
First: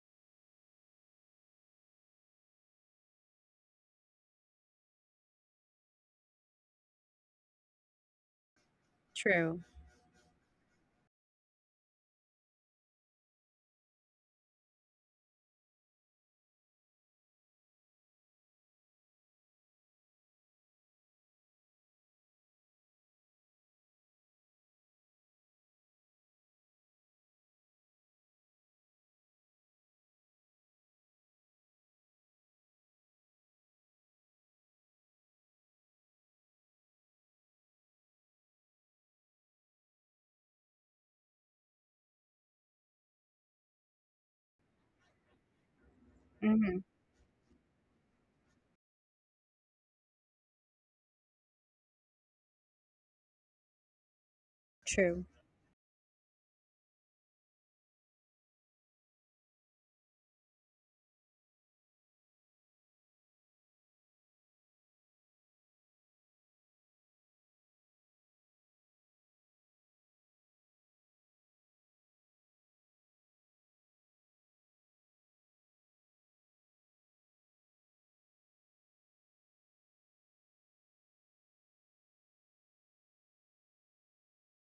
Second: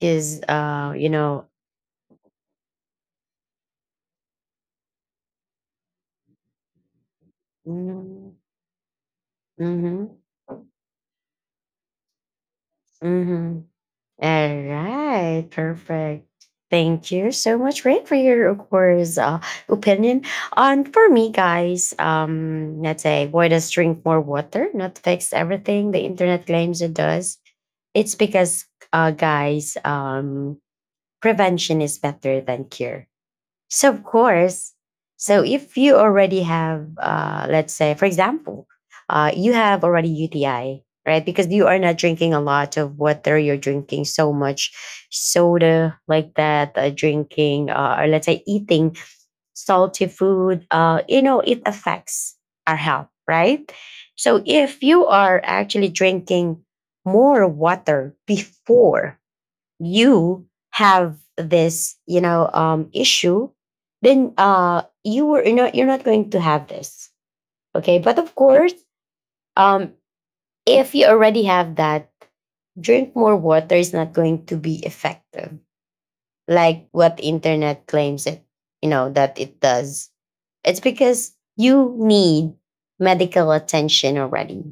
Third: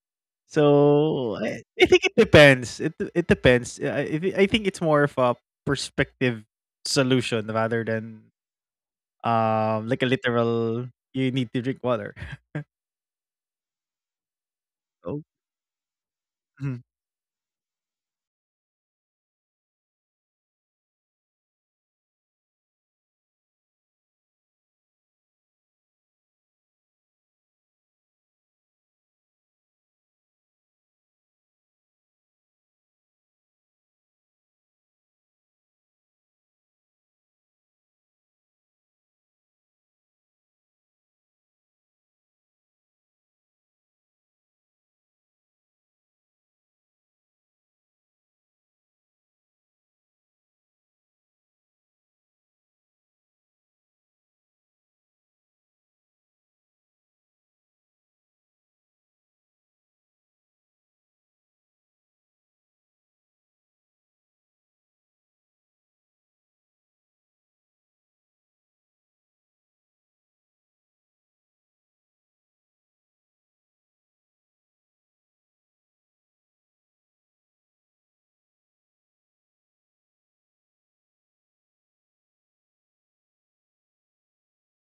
A: Is uh, you
B: So
A: know,
B: I, I think it depends. It it depends. I I thi- I think it's more of a perspective solution rather than
A: mm,
C: True.
B: um like a
A: mhm,
B: literal you need to drink water.
A: mhm. All
B: Oh.
A: right, perfect.
B: Mhm.
A: Thank you so much, Rick, for your, of course, uh, opinion. And for me, guys, um, let's say, why does drink more water not fix everything the internet claims it does? It's because, uh, guys, um, prevention is better than cure. So of course, so if you already have, uh, let's say, for example, uh, you have already U T I, right? Because you are not drinking a lot of water. You're drinking so much soda, like
C: Mm-hmm.
A: that. Uh, drinking, uh, or let's say, eating salty food. Uh, you know, it affects our health, right? So if you
C: True.
A: are actually drinking more water before you have this, you know, um issue, then uh you were you're not you're not going to have this. Okay, but of course um if you already have that, drink more water is not going to be effective, like what internet claims it, you know, that it does. It's because you need medical attention already.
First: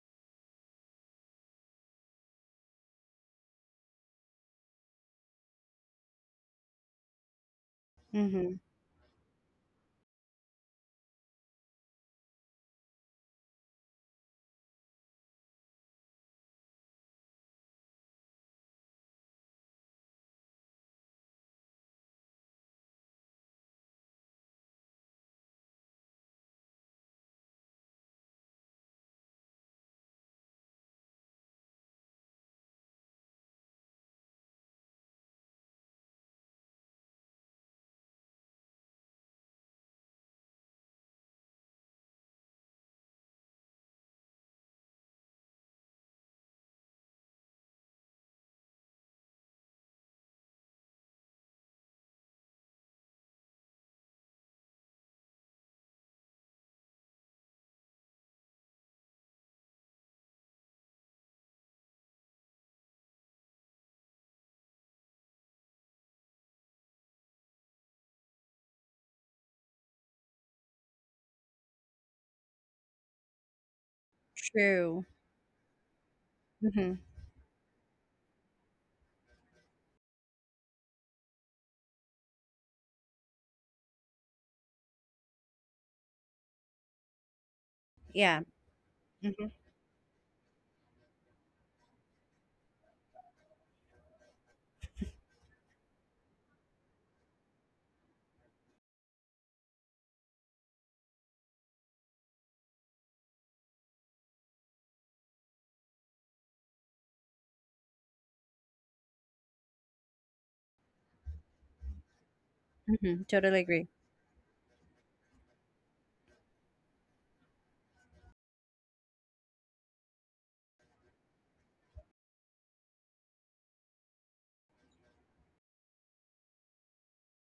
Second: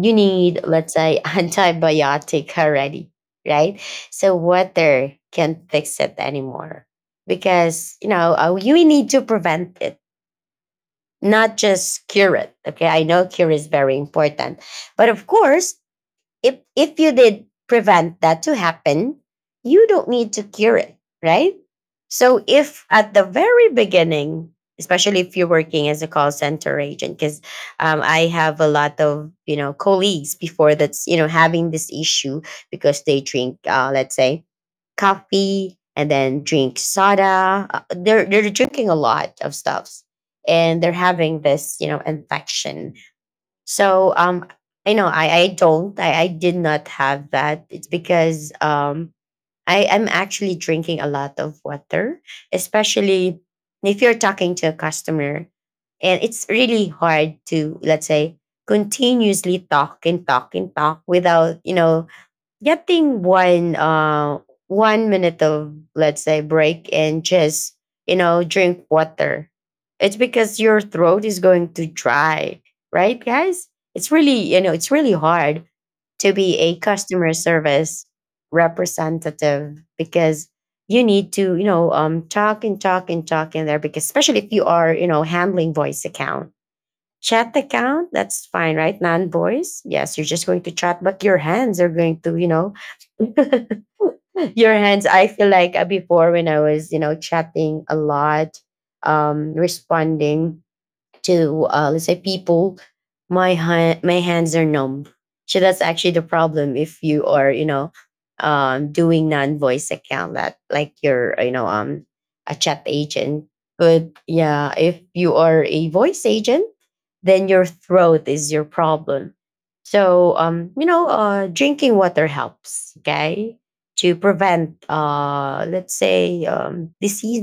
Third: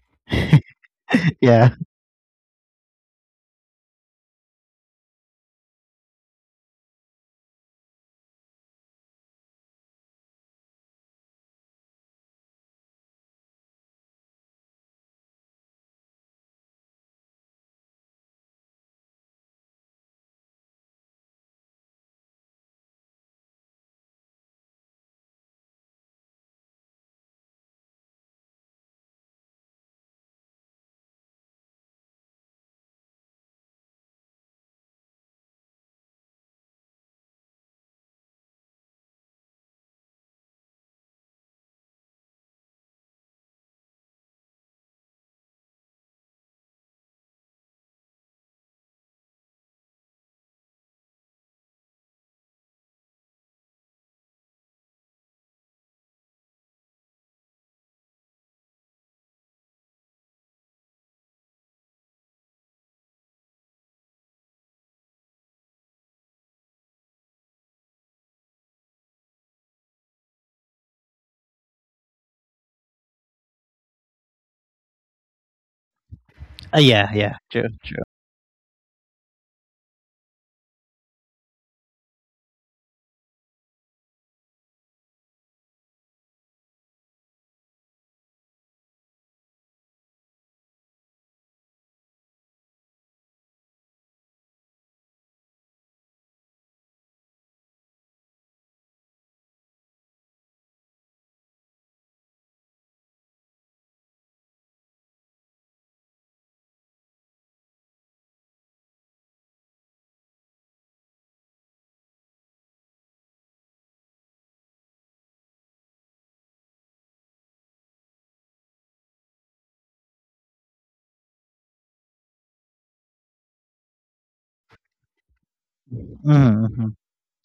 A: You need, let's say, *laughs*
B: *laughs* Yeah.
A: antibiotic already, right? So water can't fix it anymore, because, you know, uh,
C: Mm-hmm.
A: you need to prevent it, not just cure it. Okay, I know cure is very important, but of course, if if you did prevent that to happen, you don't need to cure it, right? So if at the very beginning, especially if you're working as a call center agent, because um, I have a lot of, you know, colleagues before that's, you know, having this issue, because they drink, uh, let's say coffee, and then drink soda. Uh, they're they're drinking a lot of stuffs, and they're having this, you know, infection. So um I know, I I don't I, I did not have that. It's because um I am actually drinking a lot of water, especially if you're talking to a customer, and it's really hard to, let's say, continuously talk and talk and talk without, you know, getting one uh one minute of, let's say, break, and just, you know, drink water. It's because your throat is going to dry, right, guys? It's really, you know, it's
C: True.
A: really hard to be a
B: Uh,
C: Mm-hmm.
B: yeah.
A: customer
B: Yeah. True. True.
A: service representative, because you need to, you know, um talk and talk and talk in there, because especially if you are, you know, handling voice account. Chat account,
C: Yeah.
A: that's fine, right? Non
C: Mm-hmm.
A: voice, yes, you're just going to chat, but your hands are going to, you know, *laughs* your hands, I feel like uh, before, when I was, you know, chatting a lot, um responding to, uh, let's say, people, my ha- my hands are numb. So that's actually the problem if you are, you know, um doing non-voice account, that like you're, you know, um a chat
C: Mm-hmm.
A: agent.
C: Totally agree.
A: But yeah, if you are a voice agent, then your throat is your problem. So um you know, uh drinking water helps, okay, to prevent, uh let's say,
B: Mm-hmm.
A: um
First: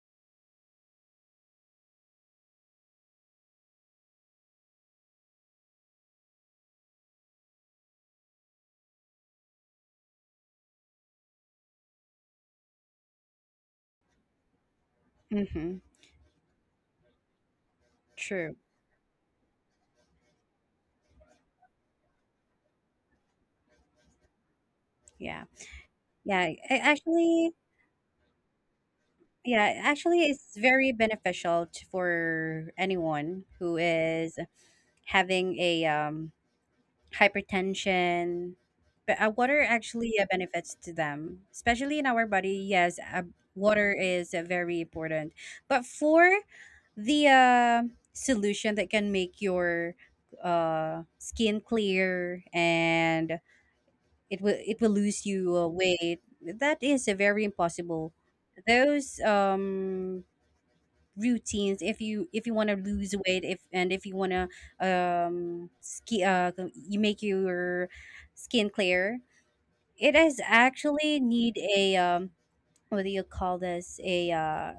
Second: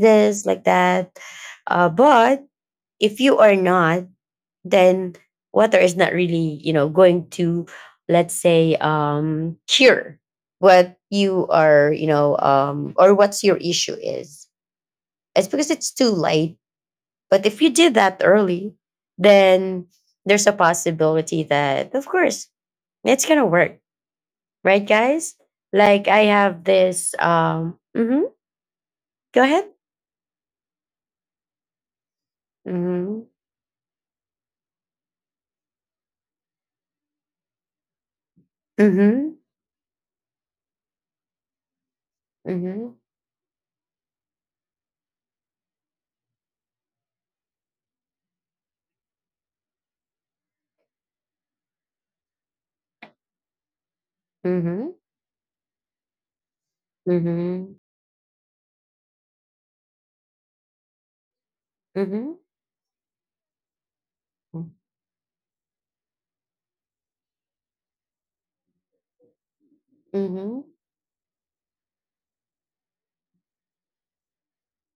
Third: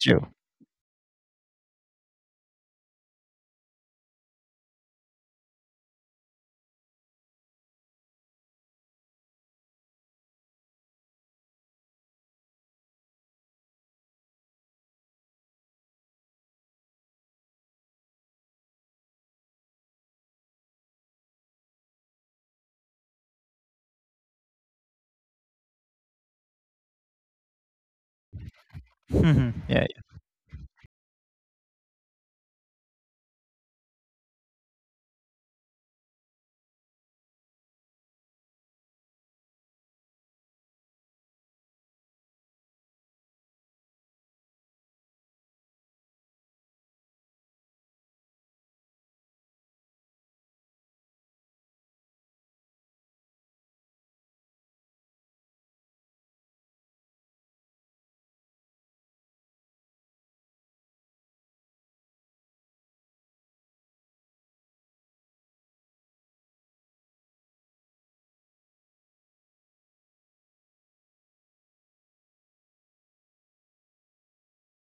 B: True.
A: like that. Uh, but if you are not, then water is not really, you know, going to, let's say, um cure what you are, you know, um or what's your issue is. It's because
C: Mhm.
A: it's too late. But if you did that
C: True.
A: early, then there's a possibility that, of course, it's gonna work, right, guys?
C: Yeah.
A: Like I
C: Yeah. I
A: have this
C: actually,
A: um hmm. Go
B: Mhm.
A: ahead.
C: yeah,
B: Yeah. Yeah.
C: actually, it's very beneficial to, for
A: Mm-hmm.
C: anyone who is having a um, hypertension. But uh,
A: Mm-hmm.
C: water actually uh, benefits to them, especially in our body.
A: Mm-hmm.
C: Yes, uh, water is uh, very important. But for the uh, solution that can make your uh, skin clear and it will it
A: Mm-hmm.
C: will lose you uh, weight, that is a
A: Mm-hmm.
C: very
A: Mm-hmm.
C: impossible. Those um routines, if
A: Mm-hmm.
C: you if you want to lose weight, if and if you want to um ski uh you make your skin clear, it is
A: Mm-hmm.
C: actually need a, um what do you call this, a uh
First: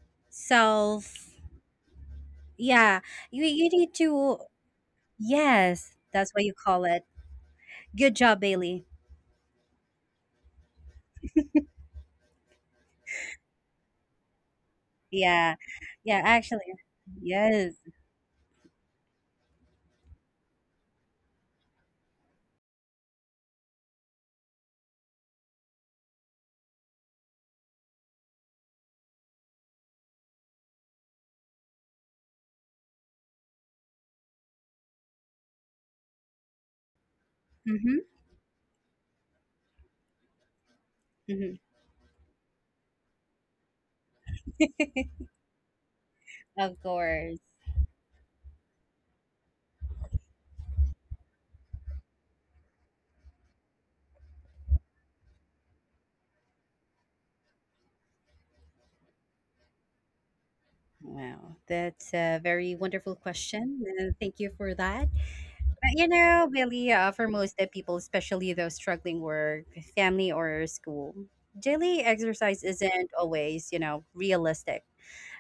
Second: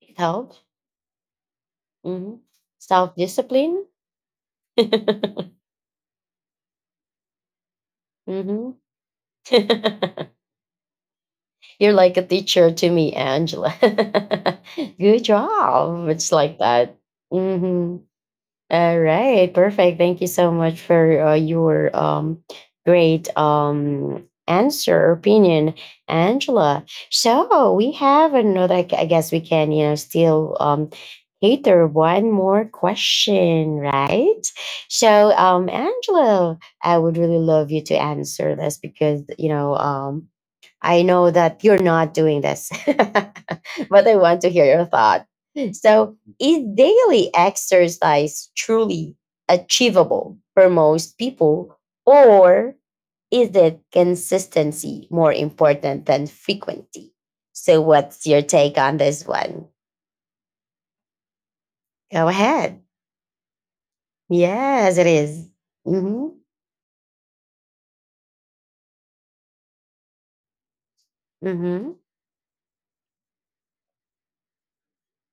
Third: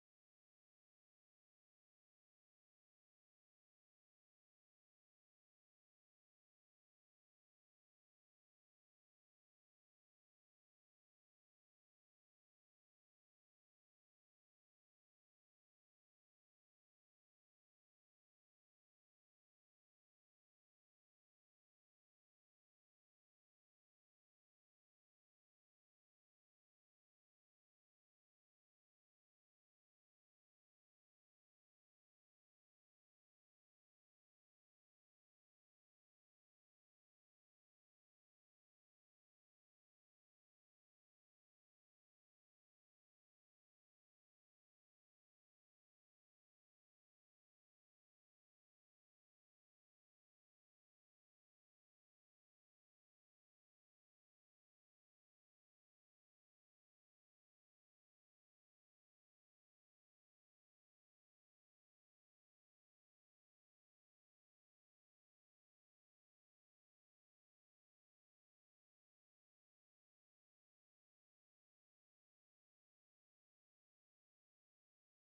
A: It helps.
C: self.
A: Hmm.
C: Yeah,
A: Self
C: you you
A: discipline.
C: need to.
A: *laughs* Hmm.
C: Yes, that's what you call it. Good job, Bailey.
A: *laughs* You're like a teacher to me, Angela. *laughs* Good
C: Yeah,
A: job.
C: yeah,
A: It's like
C: actually,
A: that.
C: yes.
A: Hmm. All right, perfect. Thank you so much for uh, your um, great um, answer, or opinion, Angela. So we have another. I gu- I guess we can, you know, still um, cater one more question, right? So, um, Angela, I would really love you to
C: Mm-hmm.
A: answer this because you know um, I know
C: Mm-hmm.
A: that you're not doing this, *laughs* but I want to hear your thought. So, is
C: Of
A: daily
C: course.
A: exercise truly achievable for most people, or is it consistency more important than frequency? So, what's your take on this one?
C: Wow, that's
A: Go
C: a very
A: ahead.
C: wonderful question. Uh, thank you for
A: Yes,
C: that.
A: it is.
C: But you
A: Mhm,
C: know, Billy, uh, for most of people, especially those struggling work, family, or school,
A: mhm,
C: daily exercise isn't always, you know, realistic.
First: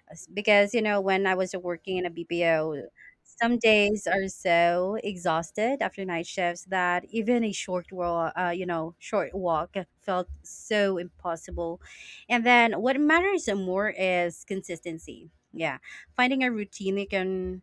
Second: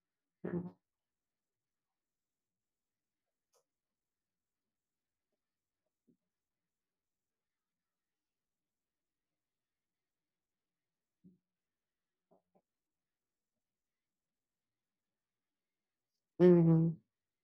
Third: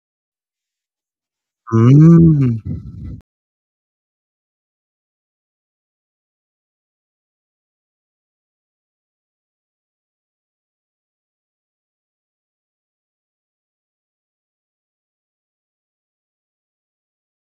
C: S- because you know, when I was working in a
B: Mm.
C: B P O, some days are so exhausted after night shifts that even a short walk, uh, you know short walk felt so impossible. And then what matters more is consistency, yeah. Finding a
A: mhm,
C: routine you
A: mhm,
C: can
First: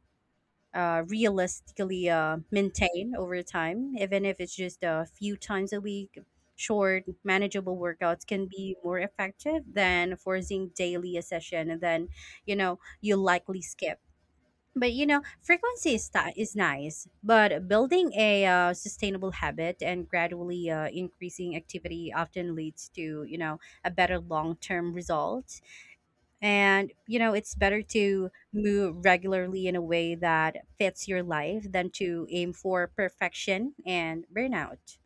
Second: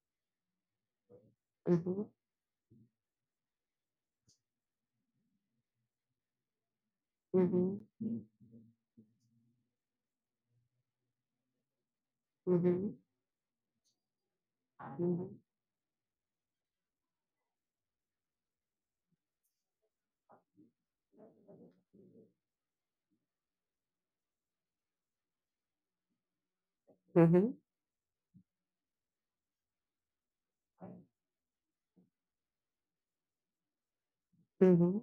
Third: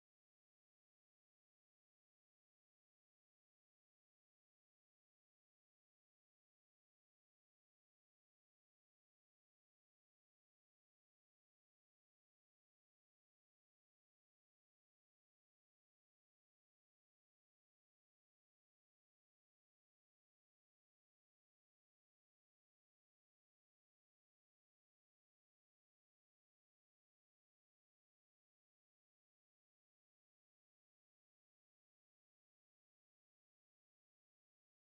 C: uh, realistically
A: mhm,
C: uh, maintain over time, even if it's just a few times a week. Short, manageable
A: mhm,
C: workouts can be more effective than forcing daily a session, and then you know,
A: mhm,
C: you likely skip. But you know,
A: mhm,
C: frequency is, ti is nice, but building a uh, sustainable habit and gradually uh, increasing activity often leads to, you know, a better long term result. And, you know, it's
A: mhm,
C: better to move regularly in a way that fits your life than to aim for perfection and burnout.
A: mhm.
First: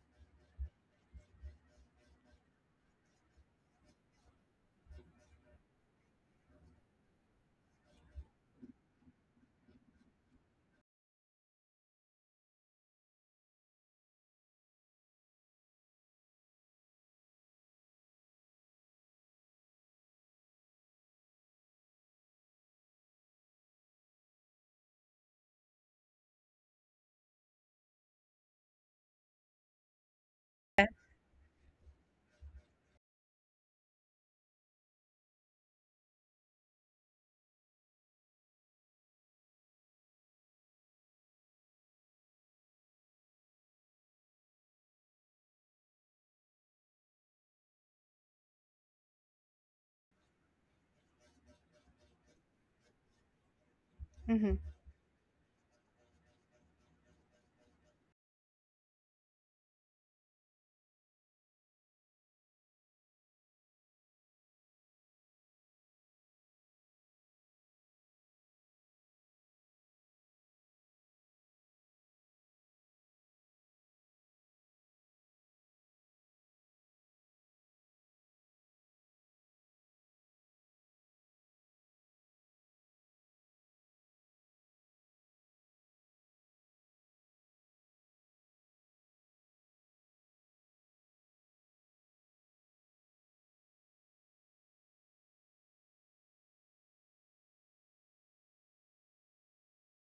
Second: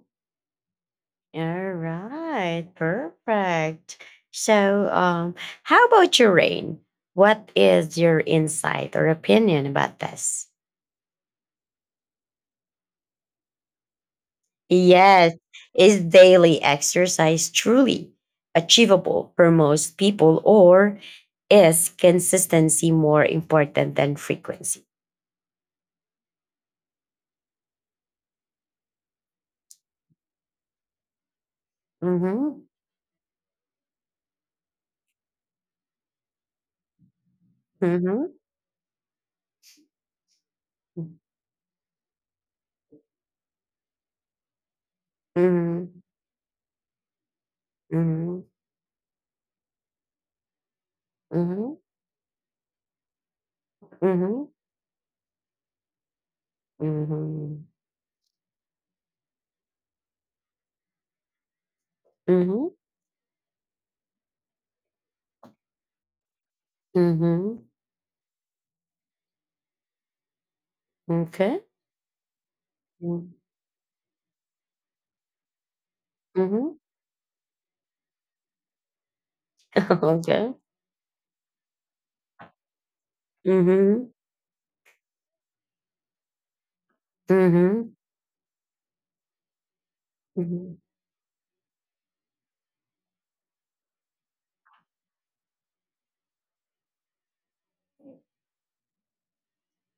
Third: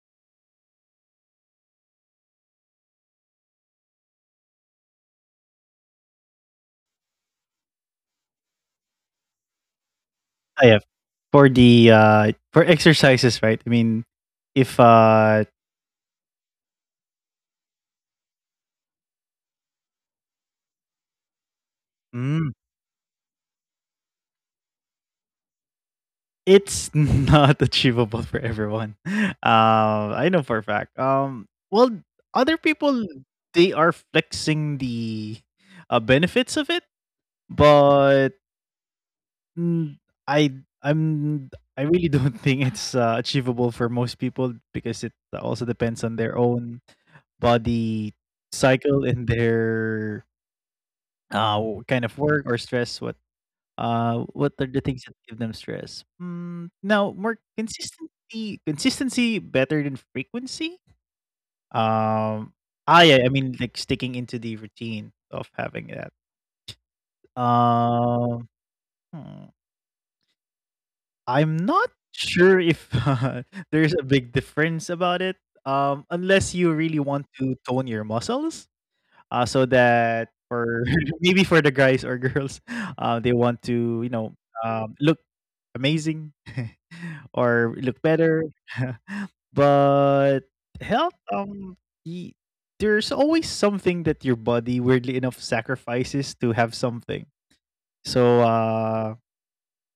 A: All right, perfect. So, um, how about your rain? What is your insight or opinion about this?
B: I have for the uh for exercises, right? I mean, if
A: Yes,
B: uh
A: is daily exercise truly achievable for most people, or is
B: mm,
A: consistency more important than frequency?
B: it's *laughs* not achievable for everyone. *laughs* Um, I know for a fact. Um, well, other
A: Mm-hmm.
B: people they are flexing the uh, benefits of it, but
A: Mm-hmm.
B: mm, I I'm I really *laughs* don't think it's uh, achievable for most people because it also
A: Mm-hmm.
B: depends on their own body
A: Mm-hmm.
B: cycle and their Uh, what kind of work or stress? What
A: Mm-hmm.
B: uh,
A: Mm-hmm.
B: what
C: Mm-hmm.
B: are the things that give them stress? Mm, now,
A: Mm-hmm.
B: more consistency, consistency better than frequency.
A: Mm-hmm.
B: Um, ah, yeah, I mean, like sticking into the routine of having that.
A: Mm-hmm.
B: Um, hmm,
A: Okay.
B: I'm not sure if *laughs*
A: Mm-hmm.
B: uh, there's a big difference about it. Um, unless you really want to tone your muscles, uh, so
A: *laughs*
B: that
A: Okay.
B: for *laughs* maybe for the guys or girls, uh, they want to
A: Mhm.
B: you know um, look amazing *laughs* or
A: Mhm.
B: look better. *laughs* But
A: Mhm.
B: health, um, y- there's always something that your body weirdly enough sacrifices to have something. So uh,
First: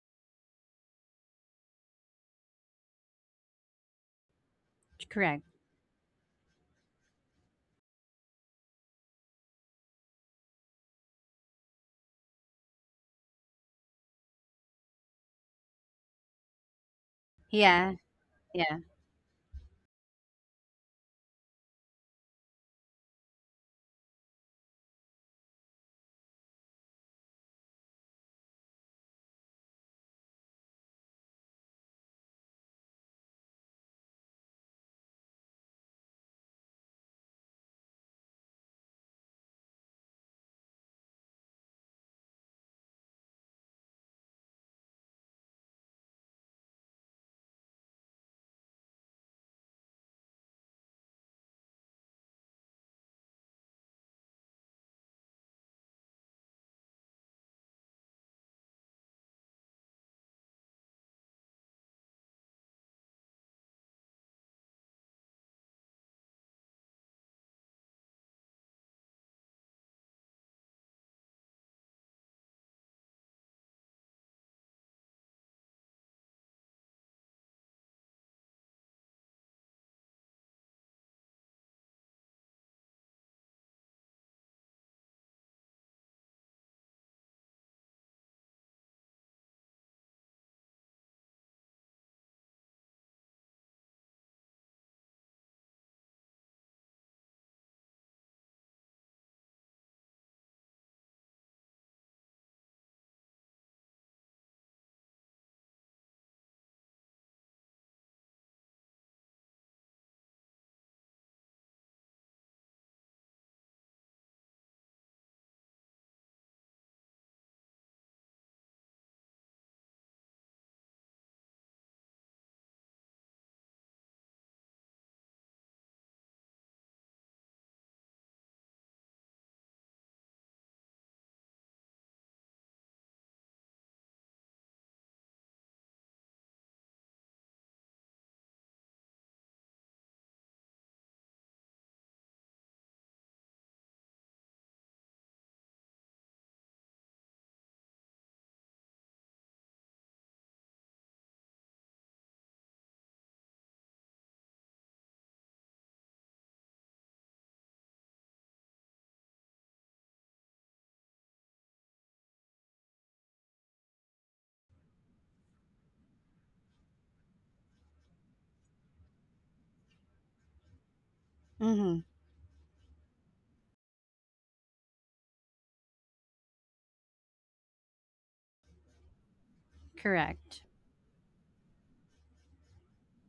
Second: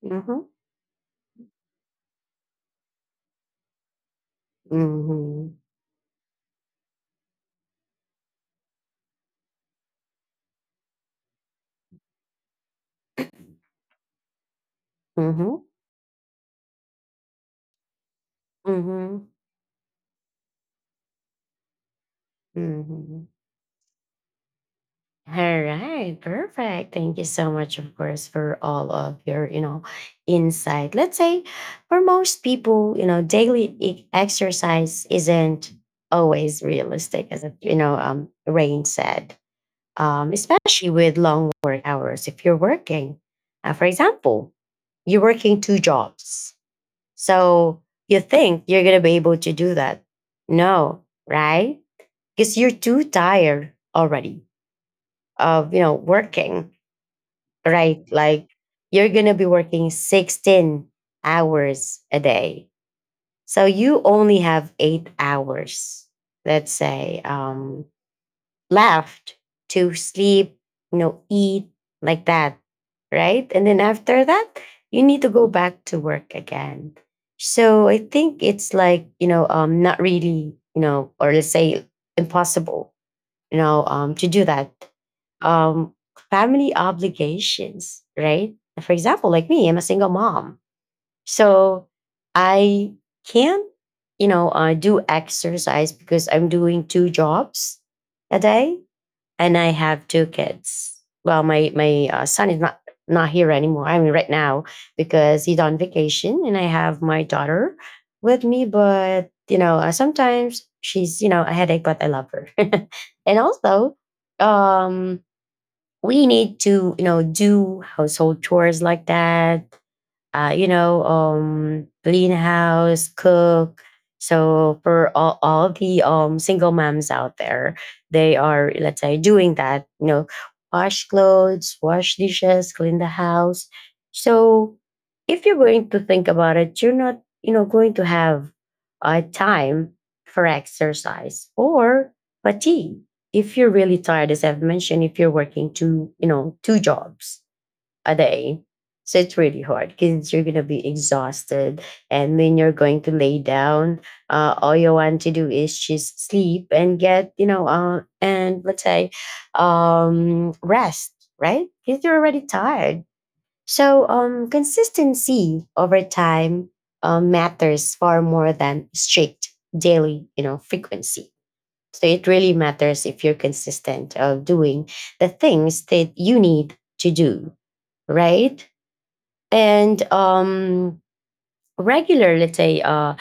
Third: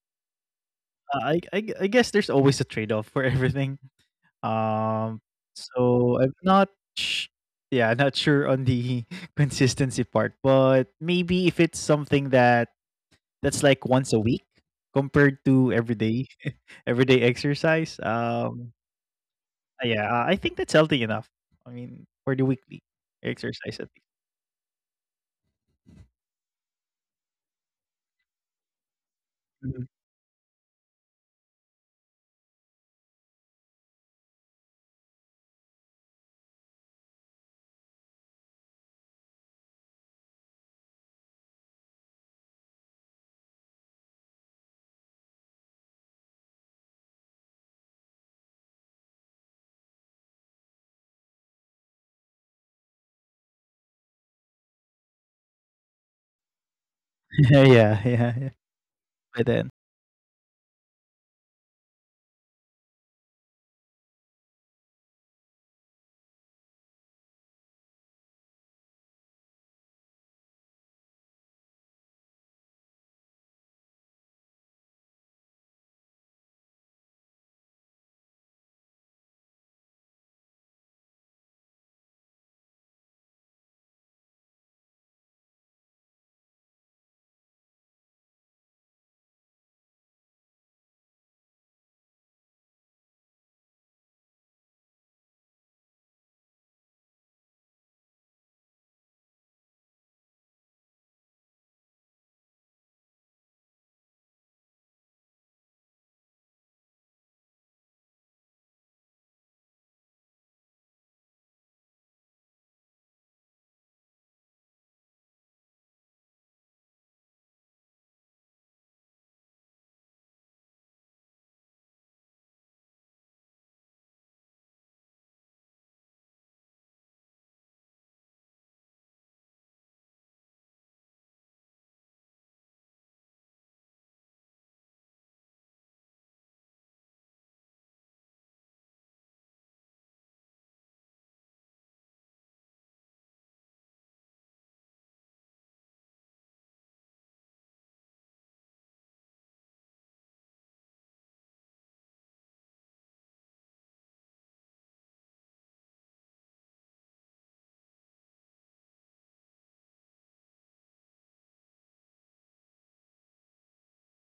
A: Mhm.
B: I, I I guess there's always a trade off for *laughs* everything. Um,
C: Correct.
A: Mhm.
B: so I'm not sh- yeah, not sure on the *laughs* consistency part, but maybe if it's something that that's like once a week compared
A: Mhm.
B: to everyday *laughs* everyday
C: Yeah.
B: exercise, um,
C: Yeah.
A: Mhm.
B: uh, yeah, uh, I think that's healthy enough. I mean, for the weekly
A: Mhm.
B: exercise at least.
A: All right, perfect. Thank you so much, of course, for all of your, you know,
B: Mhm.
A: insight. Let's say for most people, you know, daily e- exercise isn't always realistic, as you know, um, Rain said, um, especially with long work hours. If you're working, uh, for example, you're working two jobs. So you think you're going to be able to do that. No, right? Because you're too tired already of, you know, working,
B: *laughs* Yeah, yeah,
A: right? Like
B: yeah.
A: you're going to
B: By
A: be
B: then.
A: working sixteen hours a day. So you only have eight hours, let's say, um, left to sleep, you know, eat like that, right? And then after that, you need to go back to work again. So I think it's like, you know, um, not really, you know, or let's say impossible, you know, um, to do that. Um, family obligations, right? For example, like me, I'm a single mom. So I can't, you know, uh, do exercise because I'm doing two jobs a day and I have two kids. Well, my my uh, son is not not here anymore. I mean, right now because he's on vacation, and I have my daughter with me. But you know, uh, sometimes she's you know a headache, but I love her. *laughs* And also, um, we need to you know do household chores like that uh, you know, um, clean house, cook. So for all, all the um, single moms out there, they are, let's say, doing that, you know, wash clothes, wash dishes, clean the house. So if you're going to think about it, you're not, you know, going to have uh, time for exercise or fatigue. If you're really tired, as I've mentioned, if you're working two, you know, two jobs a day. So it's really hard because you're gonna be exhausted, and when you're going to lay down, uh, all you want to do is just sleep and get you know, uh, and let's say, um, rest, right? Because you're already tired. So um, consistency over time uh, matters far more than strict daily, you know, frequency.
C: Mm-hmm.
A: So it really matters if you're consistent of doing the things that you need to do, right? And
C: Correct.
A: um regular, let's say, uh